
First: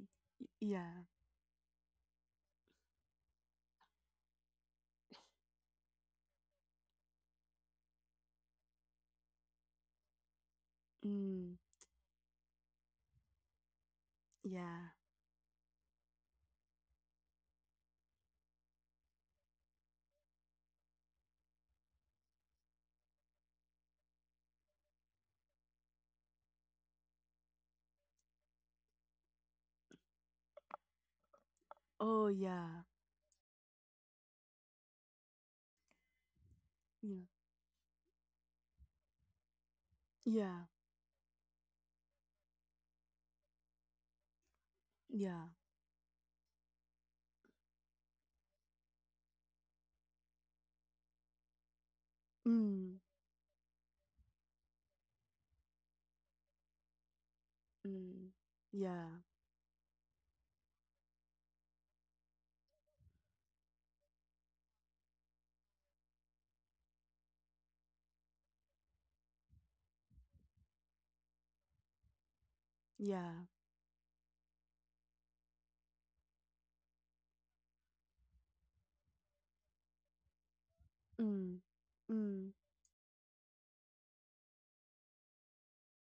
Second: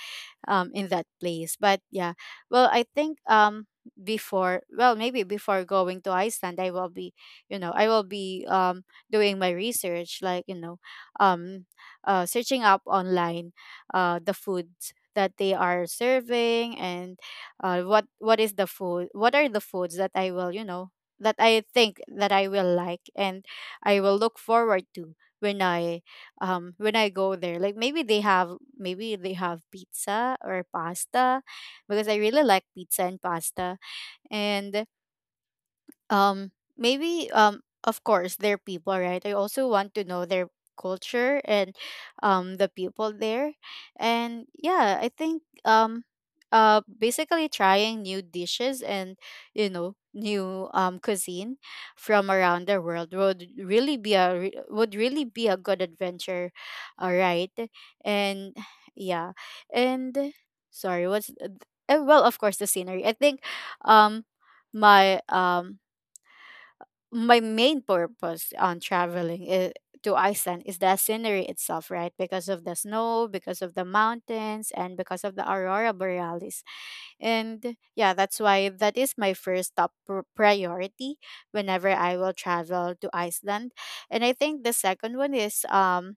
Y- in Yeah. that place. But yeah, well, I think, before, well, maybe before going to Iceland, I will be, you know, I will be doing my research, like, you know, Mm. um, searching up online the food Yeah. that they are serving. And what is the food, what are the foods that I will, you know, that I think that I will like and I will look forward to when I when I go there. Like, maybe they have, maybe they have pizza or pasta, because I Oh, really like yeah. pizza and pasta. And um Yeah. maybe of course their people, right? I also want to know their Yeah. culture and the people there. And yeah, I think Yeah. Basically trying new dishes and, you know, new cuisine from around the Mm. world would really be a would really be a good adventure. All right. Mm. And Yeah. yeah. And sorry, what's well, of course, the scenery. I think um my um my main purpose on traveling to Iceland is the scenery itself, right? Because of the snow, Yeah. because of the mountains, and because of the aurora borealis. And yeah, that's why that is my first top priority Mm. whenever I will Mm. travel to Iceland. And I think the second one is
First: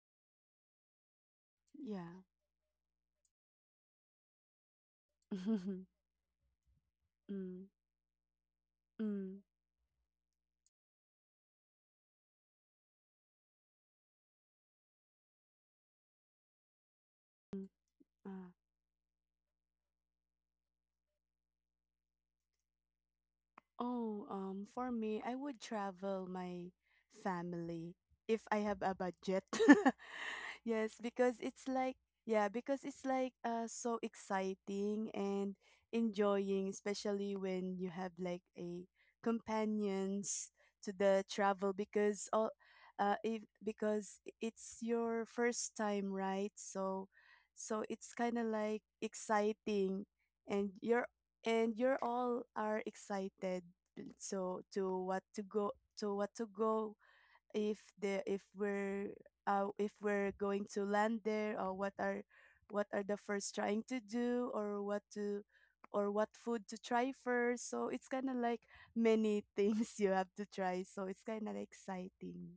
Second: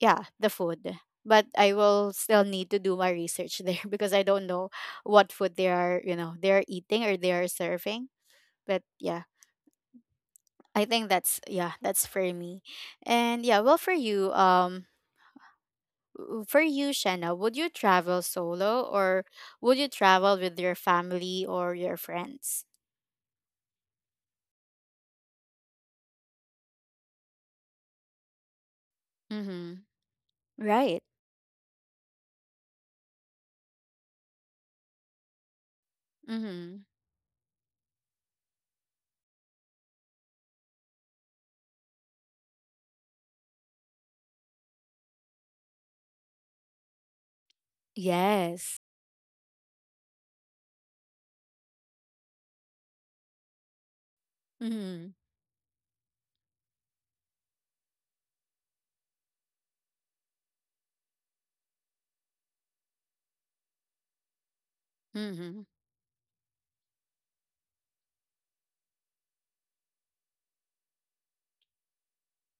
yeah, the food. But I will Yeah. still need to do my research there, because I don't know what food they are, you know, they are eating or they are Mm. serving. But yeah, Mm. I think that's yeah, that's for me. And yeah, well for you, for you, Shanna, would you travel Uh. solo, or would you travel with your family or your friends? Oh, for me, I would travel my family if I have a budget. Mm-hmm. Yes, Right. because it's like, yeah, because it's like so exciting and enjoying, Mm-hmm. especially when you have like a companions to the travel, because all if, because it's your first time, right? So it's kind of Yes. like exciting, and you're all are excited, so to Mm-hmm. what to go, to what to go if the, if we're going to land there, or what are the first trying to do, Mm-hmm. or what food to try first, so it's kind of like many things you have to try, so it's kind of exciting,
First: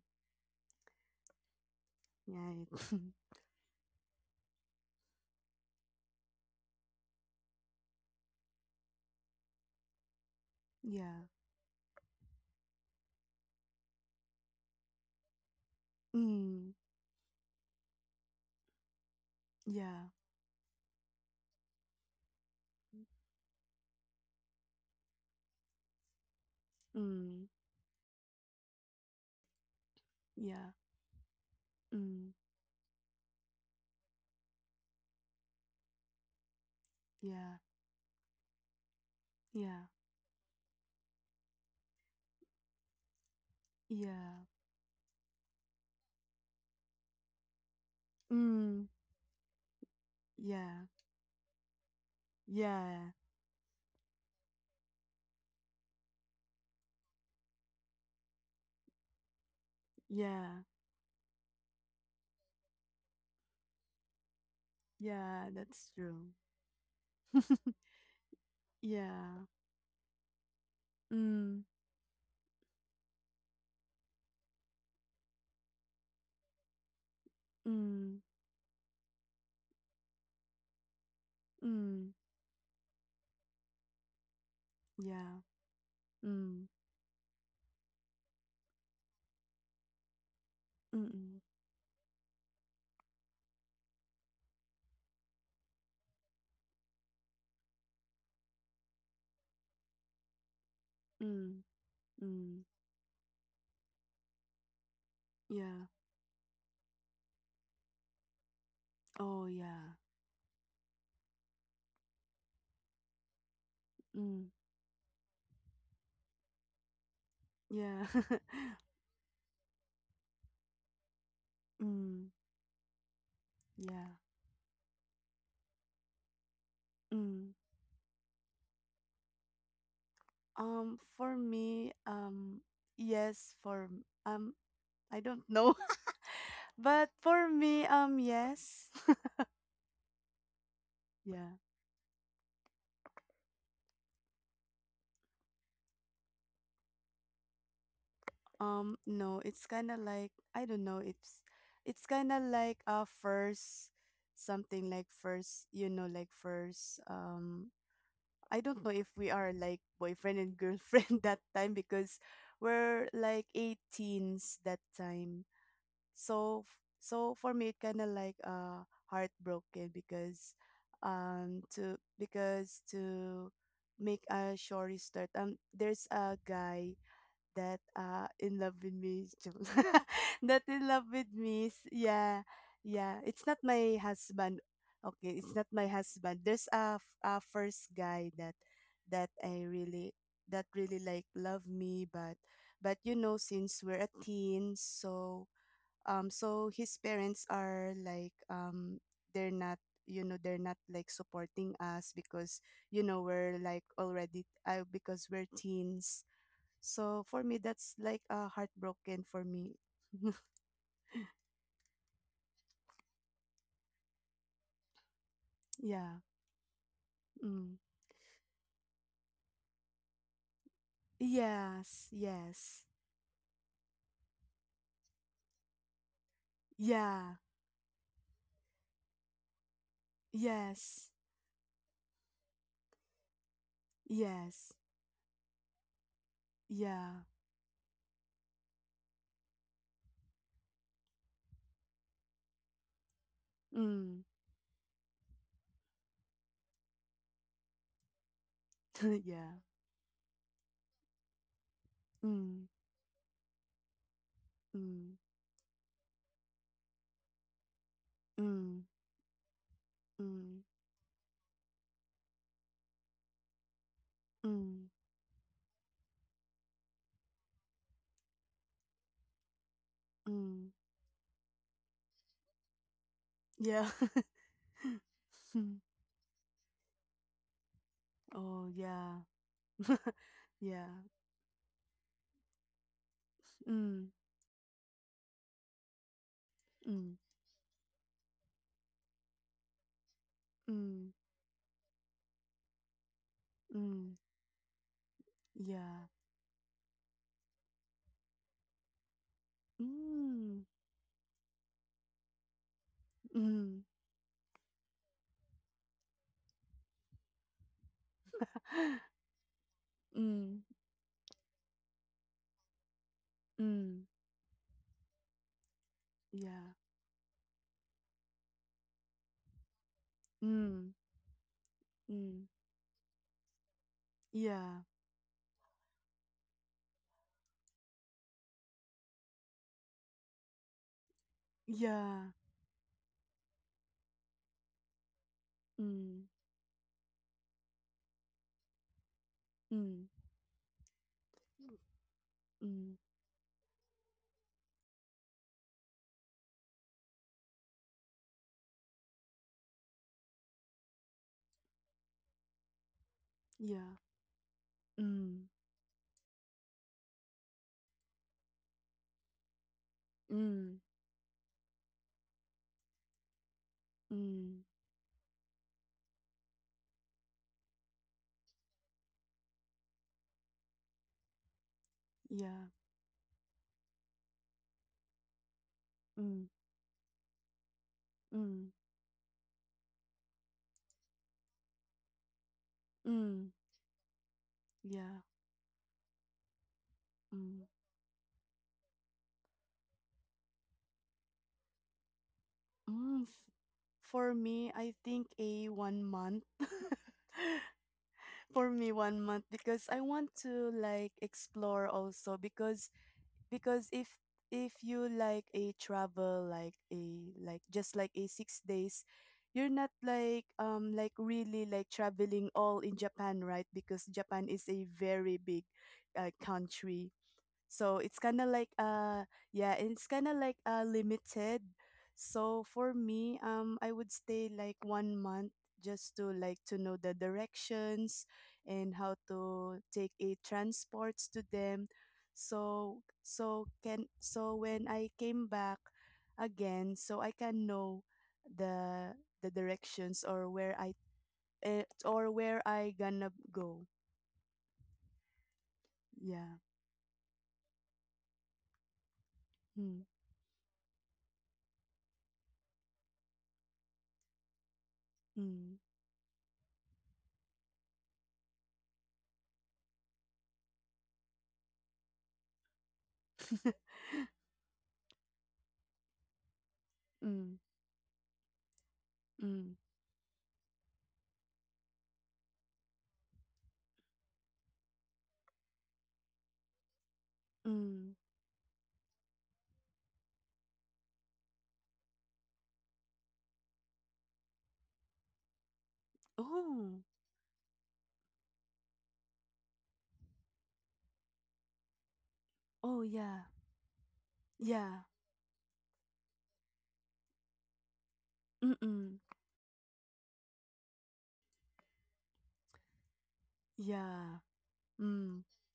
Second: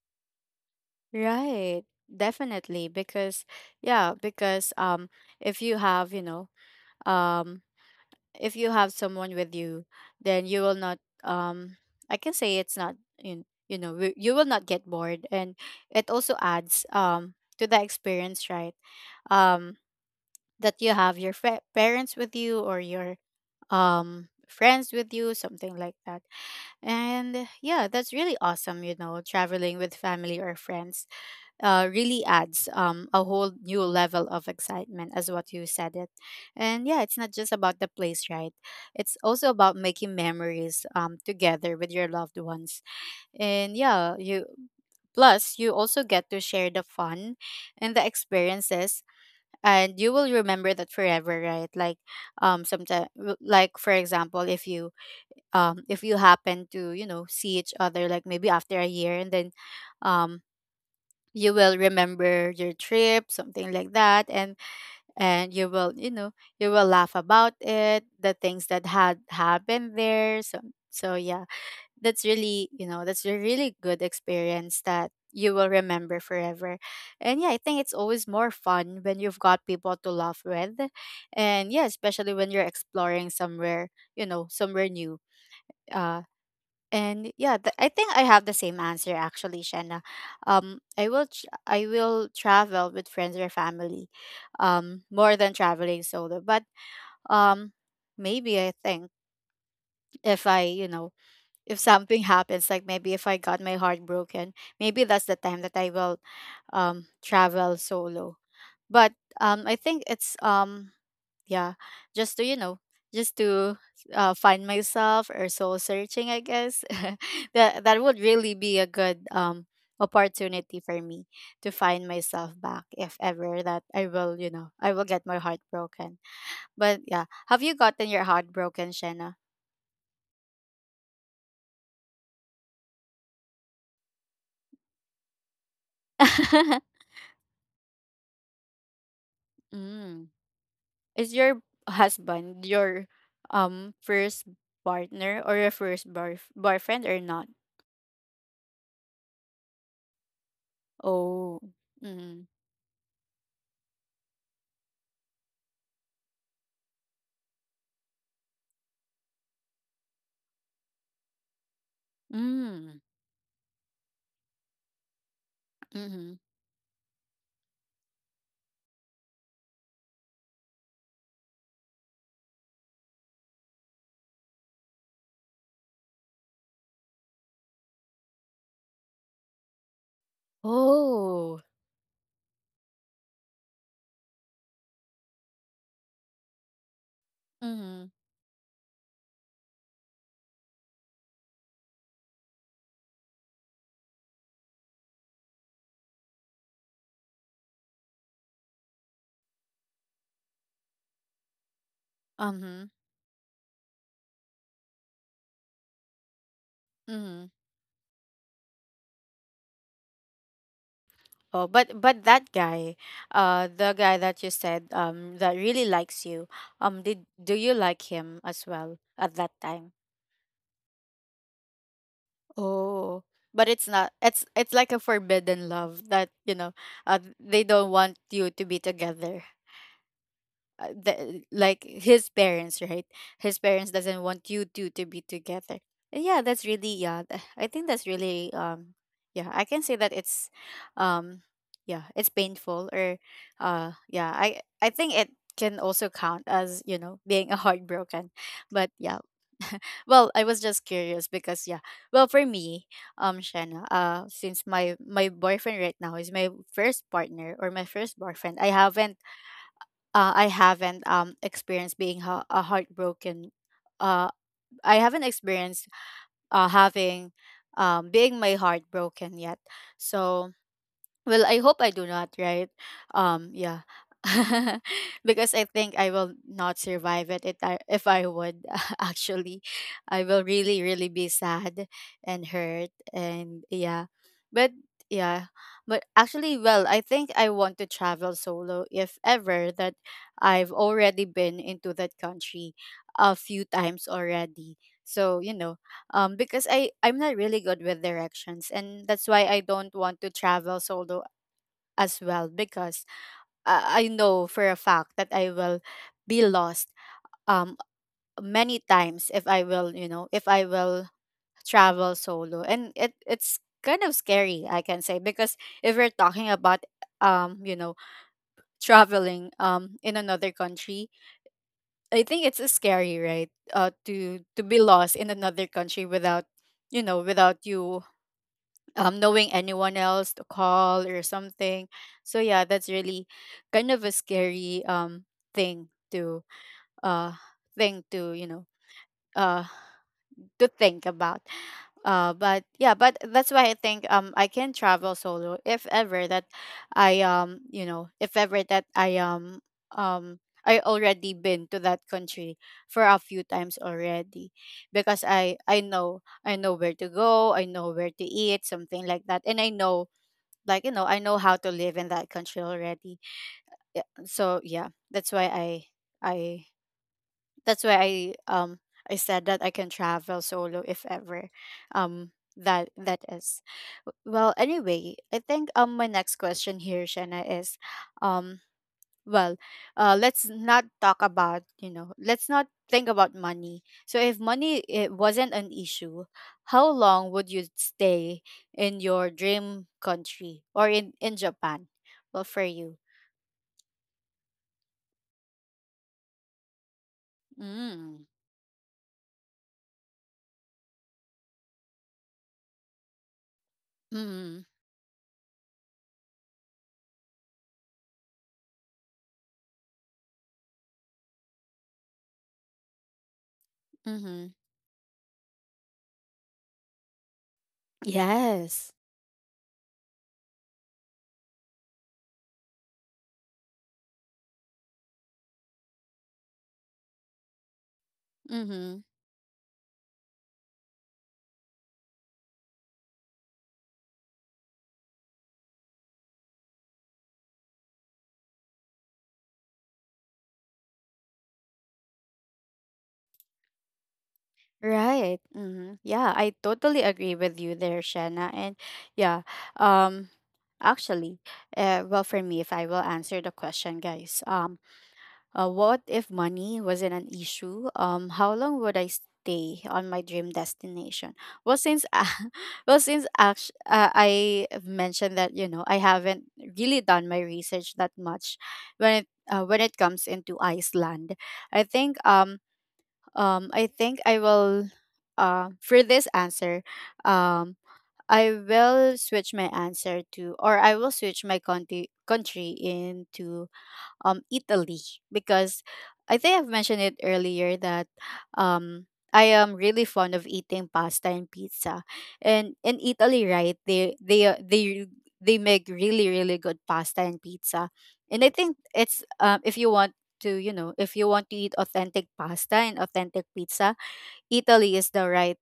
Right. right? Definitely. Because yeah, because if you have, you know, um if you have someone with you, then you will not Yeah. um I can say it's not you, you know, you will not get bored. And it also Mm, adds to the experience, right? um yeah. that you have your parents with you or your friends with you, something like that. Mm, And yeah, that's really awesome, you know, traveling with family or yeah. friends really Mm, adds a whole new level of excitement, as what you said it. And yeah, it's not just yeah. about the place, right? It's also about Yeah. making memories, together with your loved ones. And yeah, Yeah. you plus you also get to share the fun and the Mm, experiences. And you will remember yeah. that forever, right? Like Yeah. sometimes, like, for example, if you happen to, you know, see each other, like maybe after a year, and then um Yeah. you will remember your trip, something like that. and Yeah, and you that's will, you true. know, you will laugh about it, the things that had Yeah. happened there. So so yeah, Mm, that's really, you know, that's a really good experience that you will remember forever. And yeah, I think it's mm, always more fun when you've got people to laugh with. And yeah, mm, especially when you're exploring somewhere, you know, somewhere new. yeah. uh Mm, and yeah, I think I have the same answer, actually, Shanna. I will mm, tr I will travel with friends or family, more than traveling solo. But um, maybe I think if I, you know, mm, if something mm, happens, like maybe if I got my heart broken, maybe that's the time that yeah. I will, travel solo. But Oh, I yeah. think it's yeah, just to, you know, just to Mm, find myself, or soul searching, I guess. That yeah. that would really be a good opportunity for me to find Mm, myself back if ever that yeah. I will, you know, I will get my heart broken. But yeah, Mm. have you gotten your heart broken, Shanna? For me, yes, for, I don't know, but for me, yes. Mm. Is Yeah. your husband your first partner, or your first boyfriend or not? No, it's kind of like I don't know. It's Oh. it's kind of Mm. like first, something like first, you know, like first. I don't know if we are like boyfriend and girlfriend that time, because Mm. we're like 18s that time. Mm-hmm. So for me, it kind of like heartbroken, because to, because to make a short story, there's a guy that in love with me, joke. that in love with me Oh. is, yeah, yeah, it's not my husband. Okay, it's not my husband. There's a, a first Mhm. guy that I really, that really like love me, but since we're a teen, so so his parents are like, they're not, they're not like supporting us because Mhm. We're like already because we're teens. So for me, Mhm. that's like heartbroken for me. Oh, but that guy, the guy that you said, that really Yeah. likes you, did do Mm. you like him as well at that time? Yes. Yes. Oh, but it's not. It's like a forbidden love that, you know, Yeah. they don't want you to be together. Yes. The, like his parents, right? His parents doesn't want Yes. you two to be together. And yeah, that's really Yeah. yeah, I think that's really yeah, I can say that it's um yeah, it's painful, or Mm. yeah, I think it can also count as, you know, being a heartbroken. But yeah. Yeah. Well, I was just curious, because yeah, well, for Mm. me, Shanna, since my Mm. Boyfriend right now is my first partner or my first boyfriend, Mm. I haven't I Mm. haven't experienced being a heartbroken. Uh, Mm. I haven't experienced having being my heart broken yet. So, Mm. well, I hope I do not, right? Yeah. Yeah. Because Hmm. I think I will not survive it if I Oh, would yeah. actually. I will Yeah. really, really be sad and hurt and Mm. yeah. But yeah. But actually, well, I Mm. think I want to travel solo if ever that I've Mm. already been into that country a few Mm. times already. So, you know, Yeah. um because I'm not really good with directions, and that's why I don't want to Mm. travel solo as well because Mm. I know for a fact that I will be lost um many times if I will, you know, if Mm. I will travel solo. And it's Mm. kind of scary, I can say, because if we're talking Yeah. about um, you know, traveling in another Mm. country, I Mm. think it's scary, right? To Yeah, be lost in another country without you knowing anyone else to call or something. yeah. So yeah, that's really kind of a scary thing Mm, to uh thing to uh mm, think about. But mm. yeah, but that's why I think I can travel solo if ever that I you know if ever that I um already been to that country for a few times Yeah. already, because Mm, I know where to go, I know where to eat, something like that, and I know mm, like you know I know how to live in that country already. Yeah, mm. so yeah, that's why I i that's why i um I said that I can travel solo if ever um Yeah. that is. Well, anyway, I think my Mm, next question here, Shanna, is mm, um well let's not talk about, let's not think about mm. money. So if money Yeah. it wasn't an issue, how long would Mm. you stay in your dream country, or in Japan, well, for you? Mm. For me, I think a one month. Mm. For me, one month because I want to like explore also because Mm-hmm. if you like a travel like a like just like a 6 days. You're not like like really like traveling all in Japan, right? Because Japan Mm-hmm. is a very big country, so it's kind of like Yes. Yeah, and it's kind of like limited. So for me, I would stay like one month just to like to know the directions and Mm-hmm. how to take a transports to them. So when I came back again, so I can know the the directions, or where I, or where I gonna go. Right. Mm-hmm. Yeah, Yeah. I totally agree with you there, Shanna. And yeah, Mm, um actually, well, for me, if I will answer the question, guys. Mm, What if money wasn't an issue? How long would I stay on my dream destination? Well, since I, well, since act- I mentioned that I haven't really done my mm, research that much when it mm, uh, when it comes into Iceland. I think, I will, for this answer, um mm. I will switch my answer to, or I will switch my country into Italy, because I think I've Oh, mentioned it earlier that um I am really fond of eating pasta and pizza. And oh in yeah, Italy, right, they they uh, yeah, they they make really, really good pasta and pizza. And I think mm-mm, it's, if you want to, eat authentic pasta and authentic pizza, yeah, Italy is the mm, right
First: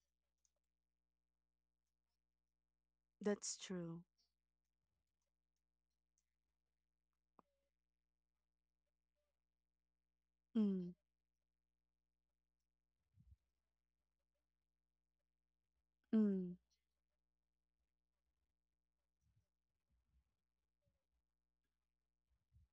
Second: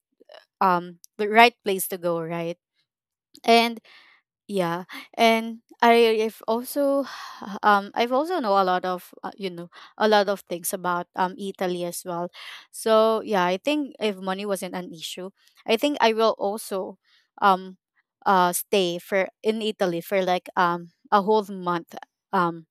um the right place to go, right? that's And true. yeah, and I've also I've also know a lot of, a lot of things Mm, about Italy as well. So yeah, I think if money wasn't an issue, I think I will mm, also um stay for in Italy for like a whole month, um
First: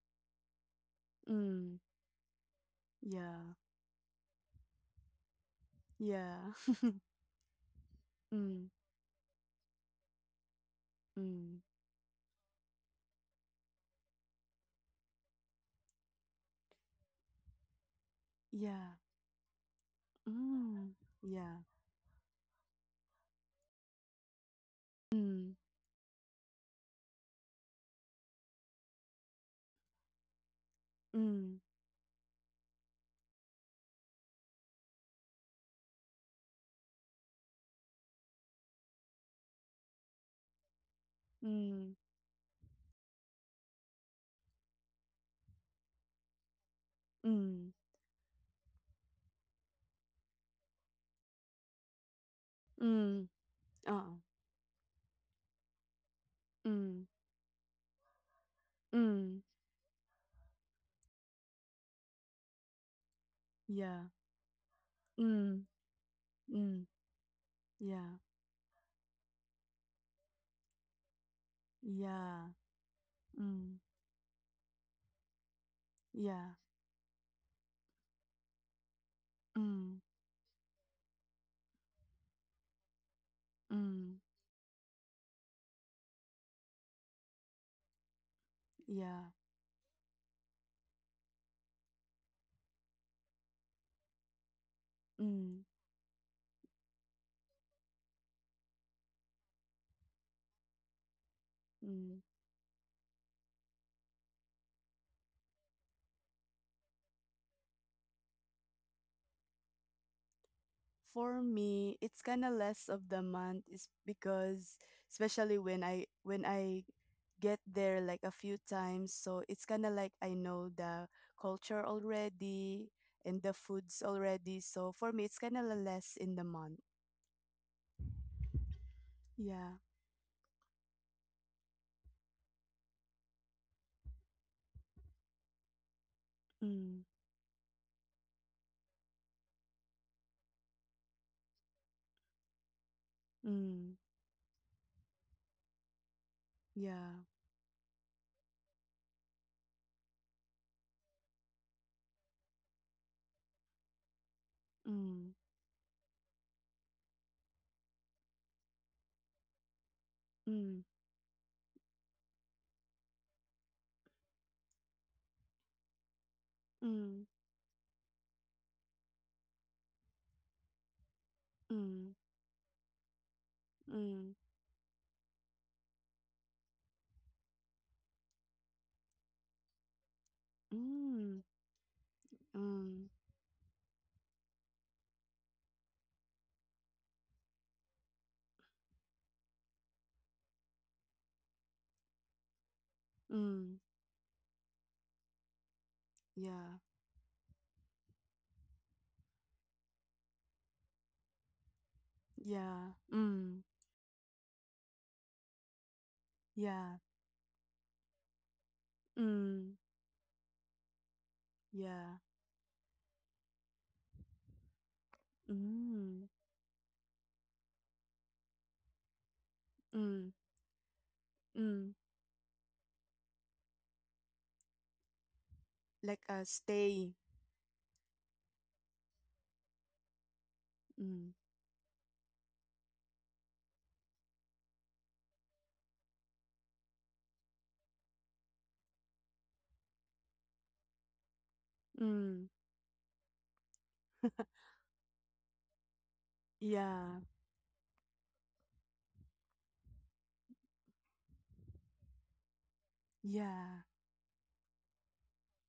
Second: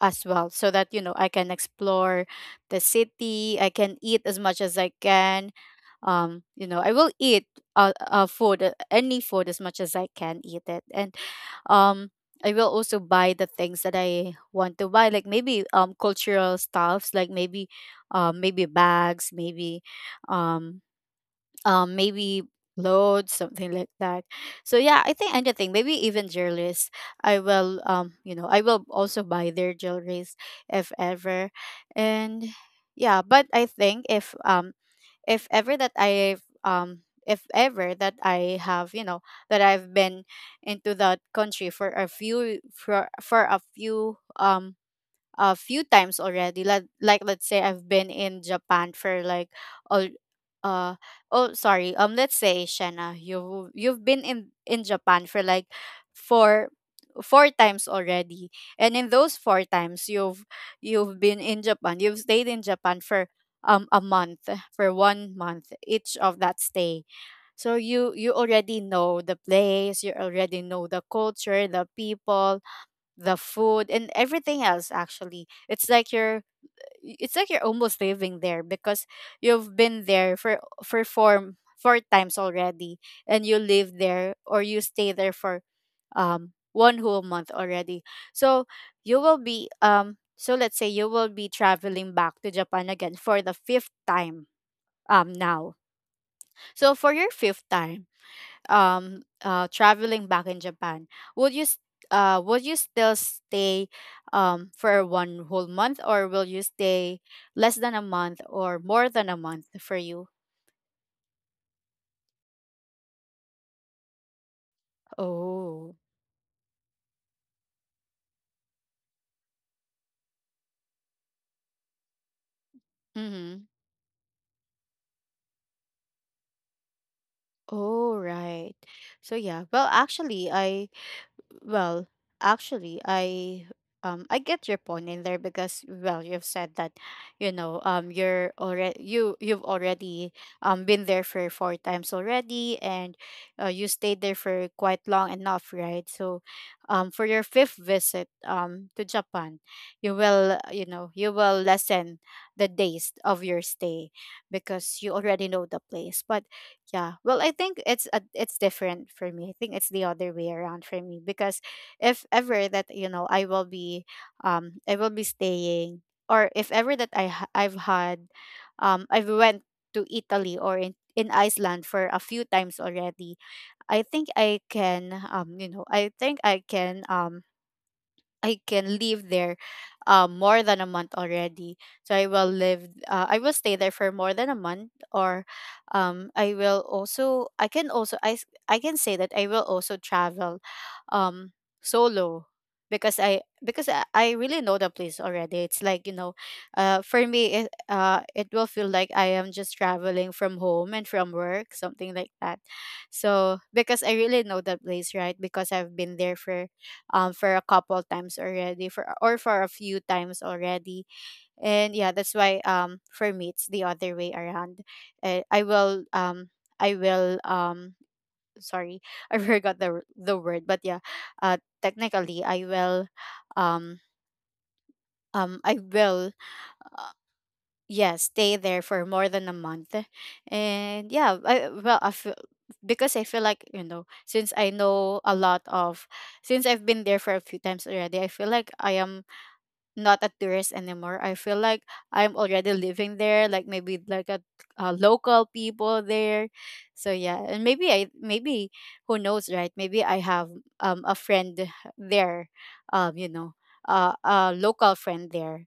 as well, so that I can mm, explore the yeah, city, I can eat as much as I can. yeah, I will eat, food mm, any food as much as I can eat it. And mm, um I will also buy the things that I want to buy, like maybe cultural stuffs, like maybe yeah, bags, um mm, yeah, maybe clothes, something like that. So yeah, I think mm, anything, maybe even jewelries. I will also buy their jewelries if ever, mm, and yeah. But I think if ever that I've if ever that I have you know that I've been into that country mm, for a few times already. Let's say mm, I've been in Japan for like all uh oh, sorry, let's say, Shanna, mm, you've uh, been in Japan for like four mm, four times already. And in those mm, four times you've been in Japan. You've stayed in Japan for a yeah, month, for one mm, month each of that mm, stay. So you yeah, you already know the place, you already know the culture, the yeah, people, the mm, food, and everything else, actually. It's like you're yeah, it's like you're almost living there because you've mm, been there for four times already, and you live mm, there, or you stay there for one whole month already. so you yeah, will be um so let's say you will be traveling back to Japan again for the fifth time, mm, now. So for your fifth time, traveling back in Japan, would you s- mm. Would you still stay for one whole month, or will you stay less than a month or more than a month, for you? For me, it's kind of less of the month is because especially when Oh. I when I get there like a few times, so it's kind of like I know the culture already and the Mhm. foods already. So for me, it's kind of less in the month. Oh, right. So yeah, Yeah. well, actually, Well, actually, I I get your point in there because, well, you've said that, Mm. You've already been there for four times already, and you Mm. stayed there for quite long enough, right? So, Yeah. for your fifth visit to Japan, you will lessen the days of your stay because you Mm. already know the place. But yeah. Well, I think it's different for me. I think it's the other way Mm. around for me because if ever that I will be staying, or if ever that Mm. I ha- I've had I've went to Italy, or in Iceland for a few times already. Mm. I think Mm. I can you know I think I can live there, more than a month Mm. already. So Mm. I will stay there for more than a month, or, I will also, I can also, I, s- I can say that I will also travel, um, solo, because I Mm. because I, I really know the place already. It's like, Yeah. For me, it will feel like I am just traveling from home and from work, something like that. Yeah. Mm. So because I really know the place, right? Because I've been there for, Yeah. For a couple times already, for or for Mm. a few times already, and Yeah. yeah, that's why, for me, it's the other way around. Uh, I will Mm. um I will Sorry, I forgot the Mm, the word, but yeah, uh mm, technically I will um um i like will a stay. uh, yeah stay there for more than a month. And Mm, yeah, I, well I feel because I feel like, since I've been there for a few times already, I feel like I am not a tourist anymore. I feel like I'm mm, already living there, like maybe like local people there. So yeah, yeah, and maybe who knows, right? Maybe I have a friend there, um you know, yeah, a local friend there,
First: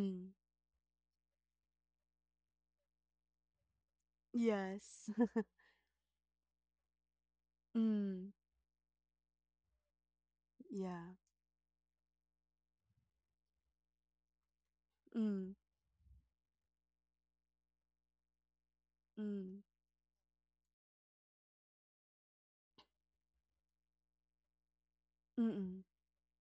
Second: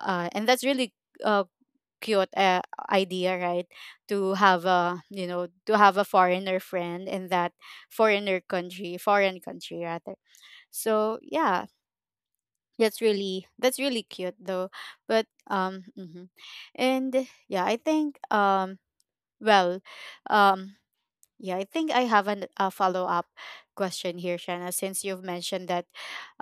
and that's really, uh cute, idea, right, to have a, yes, foreigner friend in that mm, foreigner country, foreign country rather. yeah, So yeah, that's really cute though. But mm, mhm. And yeah, I think, mm, well um I have a follow up question here, Shanna, since you've mentioned mm, that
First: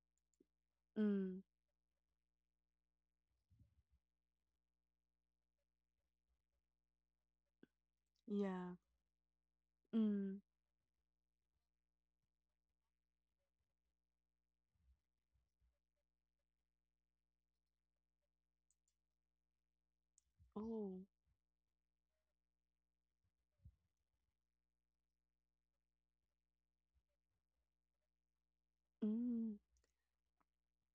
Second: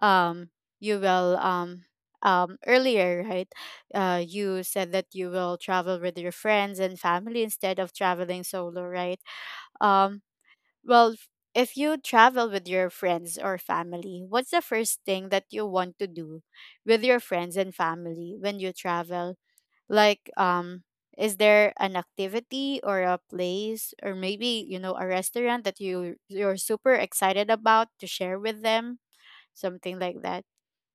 um you will mm, earlier, right? You said that you will travel with your friends and family instead of traveling yeah, solo, right? Um mm, well, f- if you travel with your friends or family, what's the first thing that you want to do with your friends and family when you travel? Like, oh, is there an activity or a place or maybe, a restaurant that you're super excited about to share with them? mm, Something like that.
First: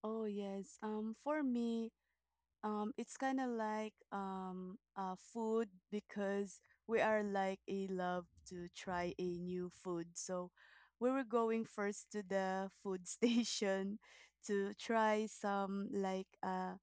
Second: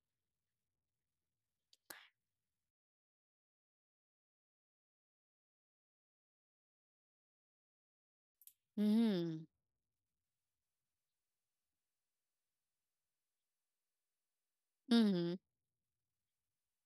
oh, yes. For me, it's kind of like food because we are like a love to try a Mm-hmm. new food. So we were going first to the food station to try Mm-hmm. some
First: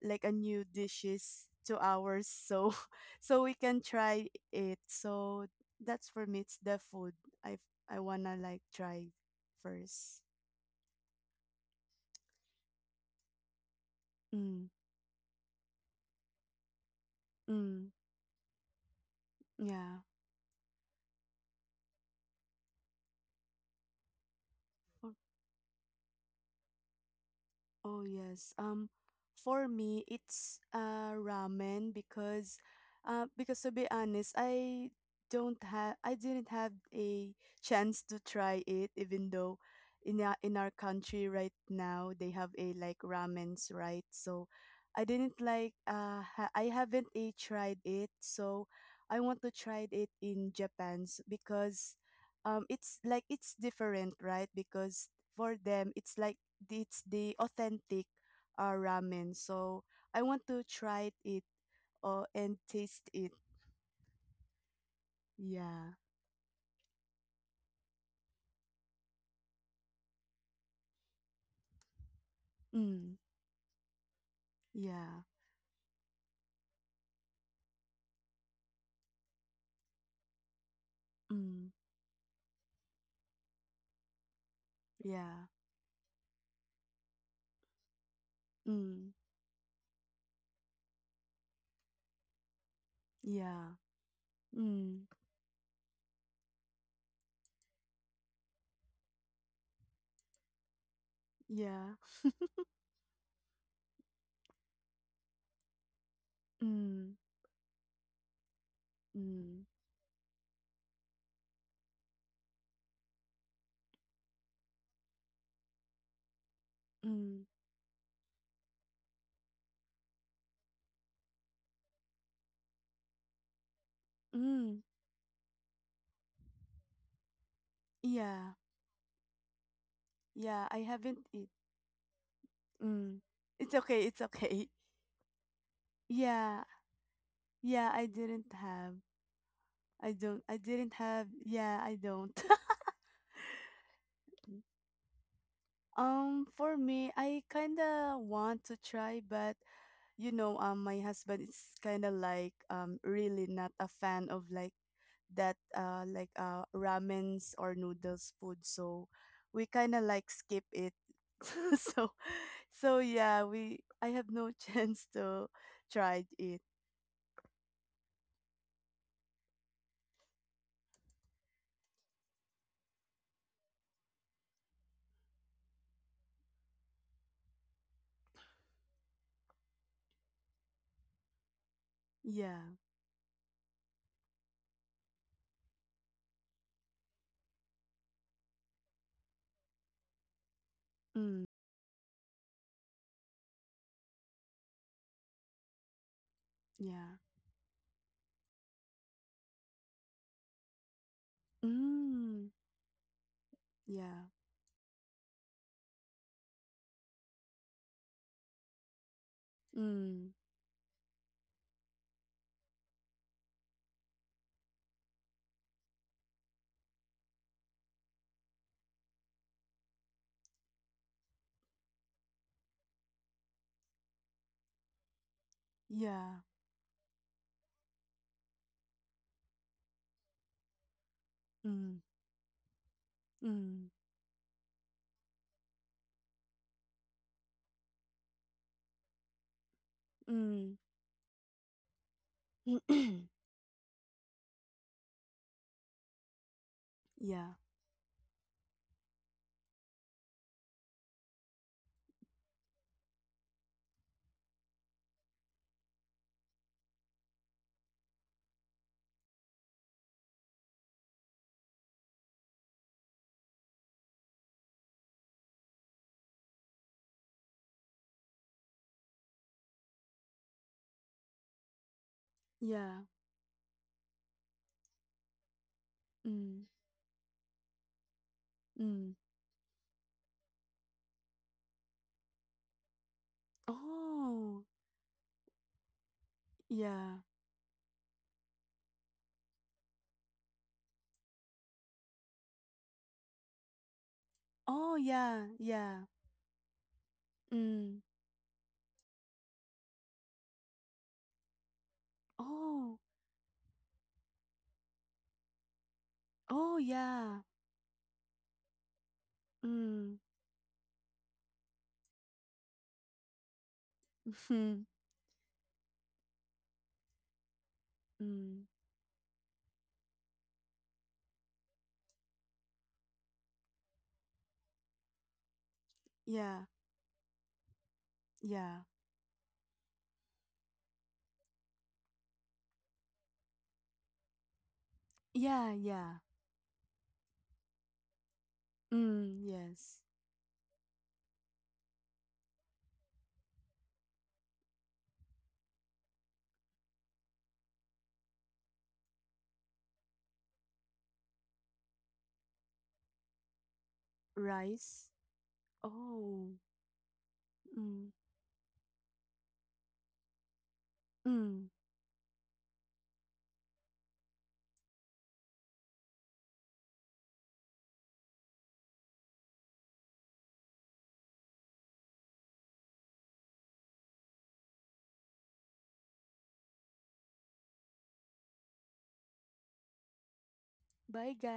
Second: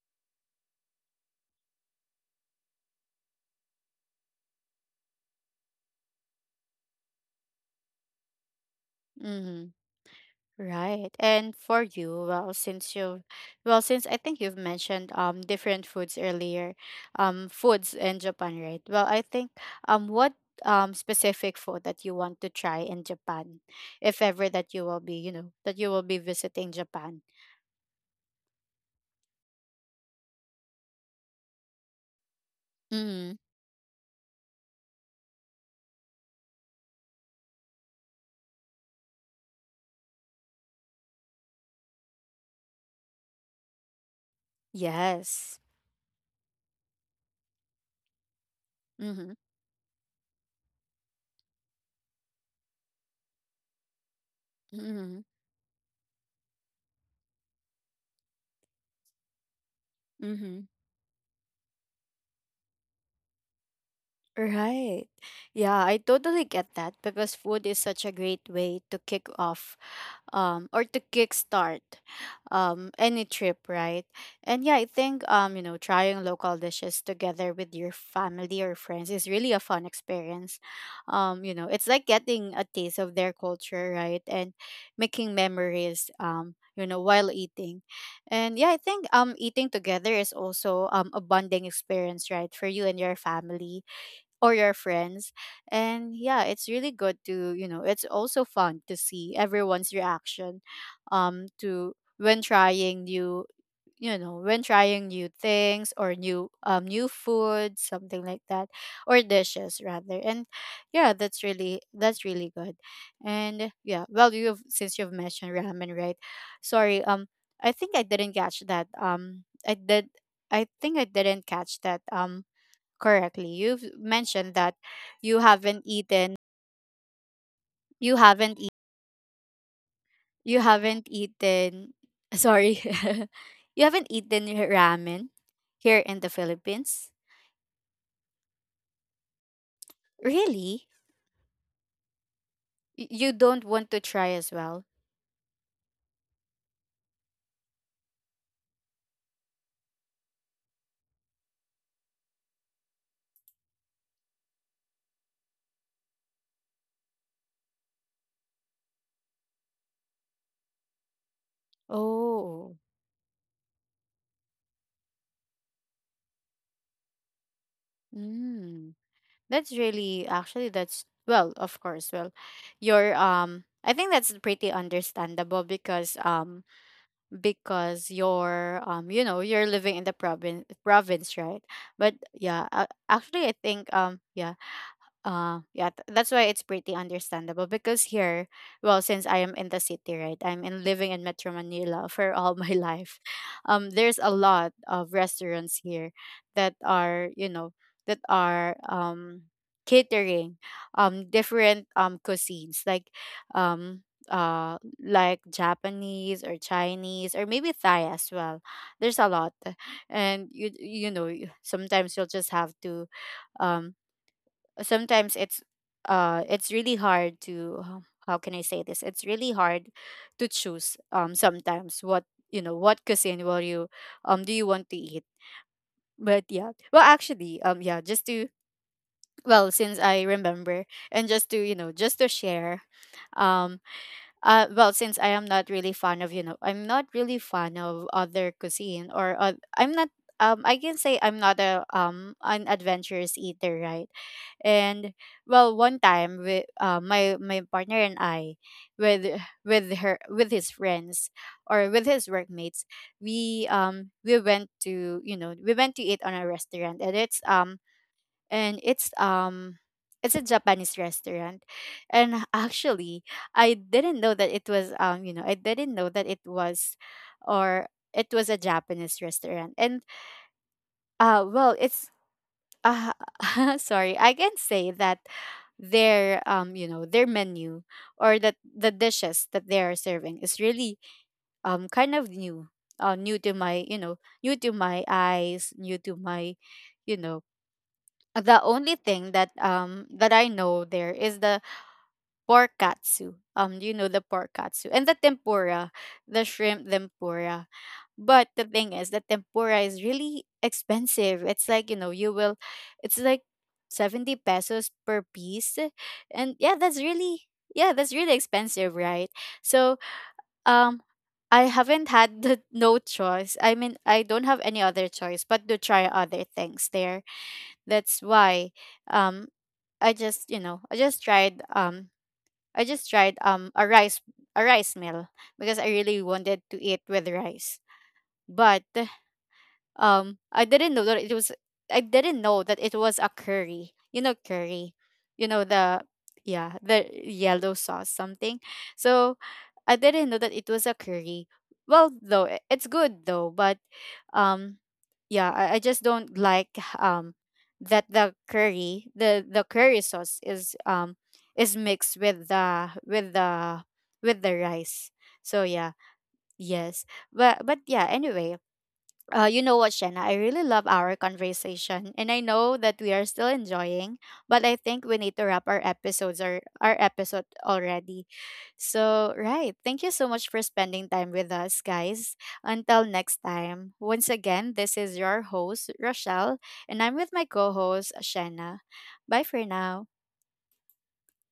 like a new dishes to ours, so so we can try it. So that's for me it's the food. I I wanna like try Mm-hmm. first. Right. And for you well, since I think you've Mm, mentioned different foods earlier, mm, foods in Japan, right? Well, I think, yeah. What specific food that you want to try in Japan, if ever that you will be, you know, that you will be visiting Japan. Oh, yes. For me, it's ramen because, uh, Mm. because to be honest, I don't have, I didn't have a chance to try it. Even though, in our country right now they have a like ramens, right? So, I didn't Yes. like I haven't a tried it. So, I Mhm. want to try it in Japan's because, it's like it's different, right? Because Mhm. for them it's like it's the authentic ramen. So I want to Mhm. try it and taste it. Right. Yeah, Yeah. I totally get that because food is such a great way to kick off, or to kickstart, Mm. any trip, right? And yeah, I Yeah. think, trying local dishes together with your family or friends is really a fun experience. Mm. It's like getting a taste of their culture, right? And making Yeah. memories, while eating. And yeah, I think, Mm. Eating together is also, a bonding experience, right? For you and your Yeah. family or your Mm. friends. And yeah, it's really good to, you know, it's also fun to see everyone's reaction to Yeah. when trying new, when trying new things or new Mm. food, something like that, or Mm. dishes rather. And yeah, that's really good. And yeah, well, you've since you've mentioned ramen, right? Sorry, Mm. I think I didn't catch that, i did I didn't catch that correctly. You've mentioned that Mm. you haven't eaten you Yeah. haven't eat you Yeah. I haven't haven't eat. eaten sorry. Mm. It's You okay. haven't It's eaten okay. ramen here in the Yeah. Philippines? Yeah. I didn't have. I don't. I Really? didn't have. Yeah. I don't. You don't want to try as well? For me, I kinda want to try, but my husband is kind of like really not a fan of like that like ramens or noodles food, so we kind of like skip it. so, Oh. so yeah, we I have no chance to try it. Mm. That's really actually that's well, of course, well, your I think that's pretty understandable because you're you know you're living in the province, right? But yeah, Yeah. Actually I think yeah, that's why it's pretty understandable because here, well, since I am in the city, right? I'm in living in Mm, Metro Manila for all my life. There's a lot of restaurants here that yeah. are, you know, that are catering different Mm, cuisines like, um yeah. uh like Japanese or Chinese or maybe Thai as well. There's a lot. Mm, And sometimes you'll just have to, um sometimes it's, it's really hard to, how can I say this, it's really hard to choose, sometimes what, you know, what cuisine will you, do you want to eat. yeah. But yeah, well, actually, yeah, just to, well, since I remember, and just to, you know, Mm, just to share, um mm, well, since I am not really fan of, you know, I'm not really fan of other cuisine, or I'm not, mm. I can say I'm not a, an adventurous eater, right? And well, one time with my Yeah. my partner and I with with her with his friends or with his workmates, we went to, you know, we went to eat on a restaurant, and and it's um it's a Japanese restaurant. And actually, I didn't know that it was, you know, I didn't know that it was or it was a Japanese restaurant. And well, it's Yeah. uh sorry, I can say that their Mm, you know, their menu or that the mm. dishes that they are serving is really kind of new. New to my, you know, new Oh, to my eyes, new to my, yeah. you know, the only thing that that I know there is the pork katsu. You know, the pork katsu Oh, and the yeah, tempura, yeah. the shrimp tempura. Mm. But the thing is, the tempura is really expensive. It's like, you know, you will, Oh. it's like 70 pesos per piece, and yeah, Oh, that's yeah. Really expensive, right? So Mm. um. I haven't had the, no choice. I mean, I don't have any Mhm. other choice but to try other things there. That's Mm. why, um I just, you know, I just tried, a rice meal, because I really Yeah. wanted to eat with rice, Yeah. but I didn't know that it was I didn't know that it was a curry. You know, curry, you know, Yeah, the, yeah. yeah, the yellow sauce something. Mm, So yes. I didn't know that it was a curry. Well, though, it's good though, but um yeah, I just don't like that the curry the curry sauce is mixed with the with the with the Rice. rice, so yeah, Oh. yes, but Mm. yeah, anyway, you know what, Shanna? I really love our Mm. conversation, and I know that we are still enjoying, but I think we need to wrap our episodes or our episode already. So, right, thank you so much for spending time with us, guys. Until next time, once again, this is your host Rochelle, and I'm with my co-host Shanna. Bye for now. Bye, guys.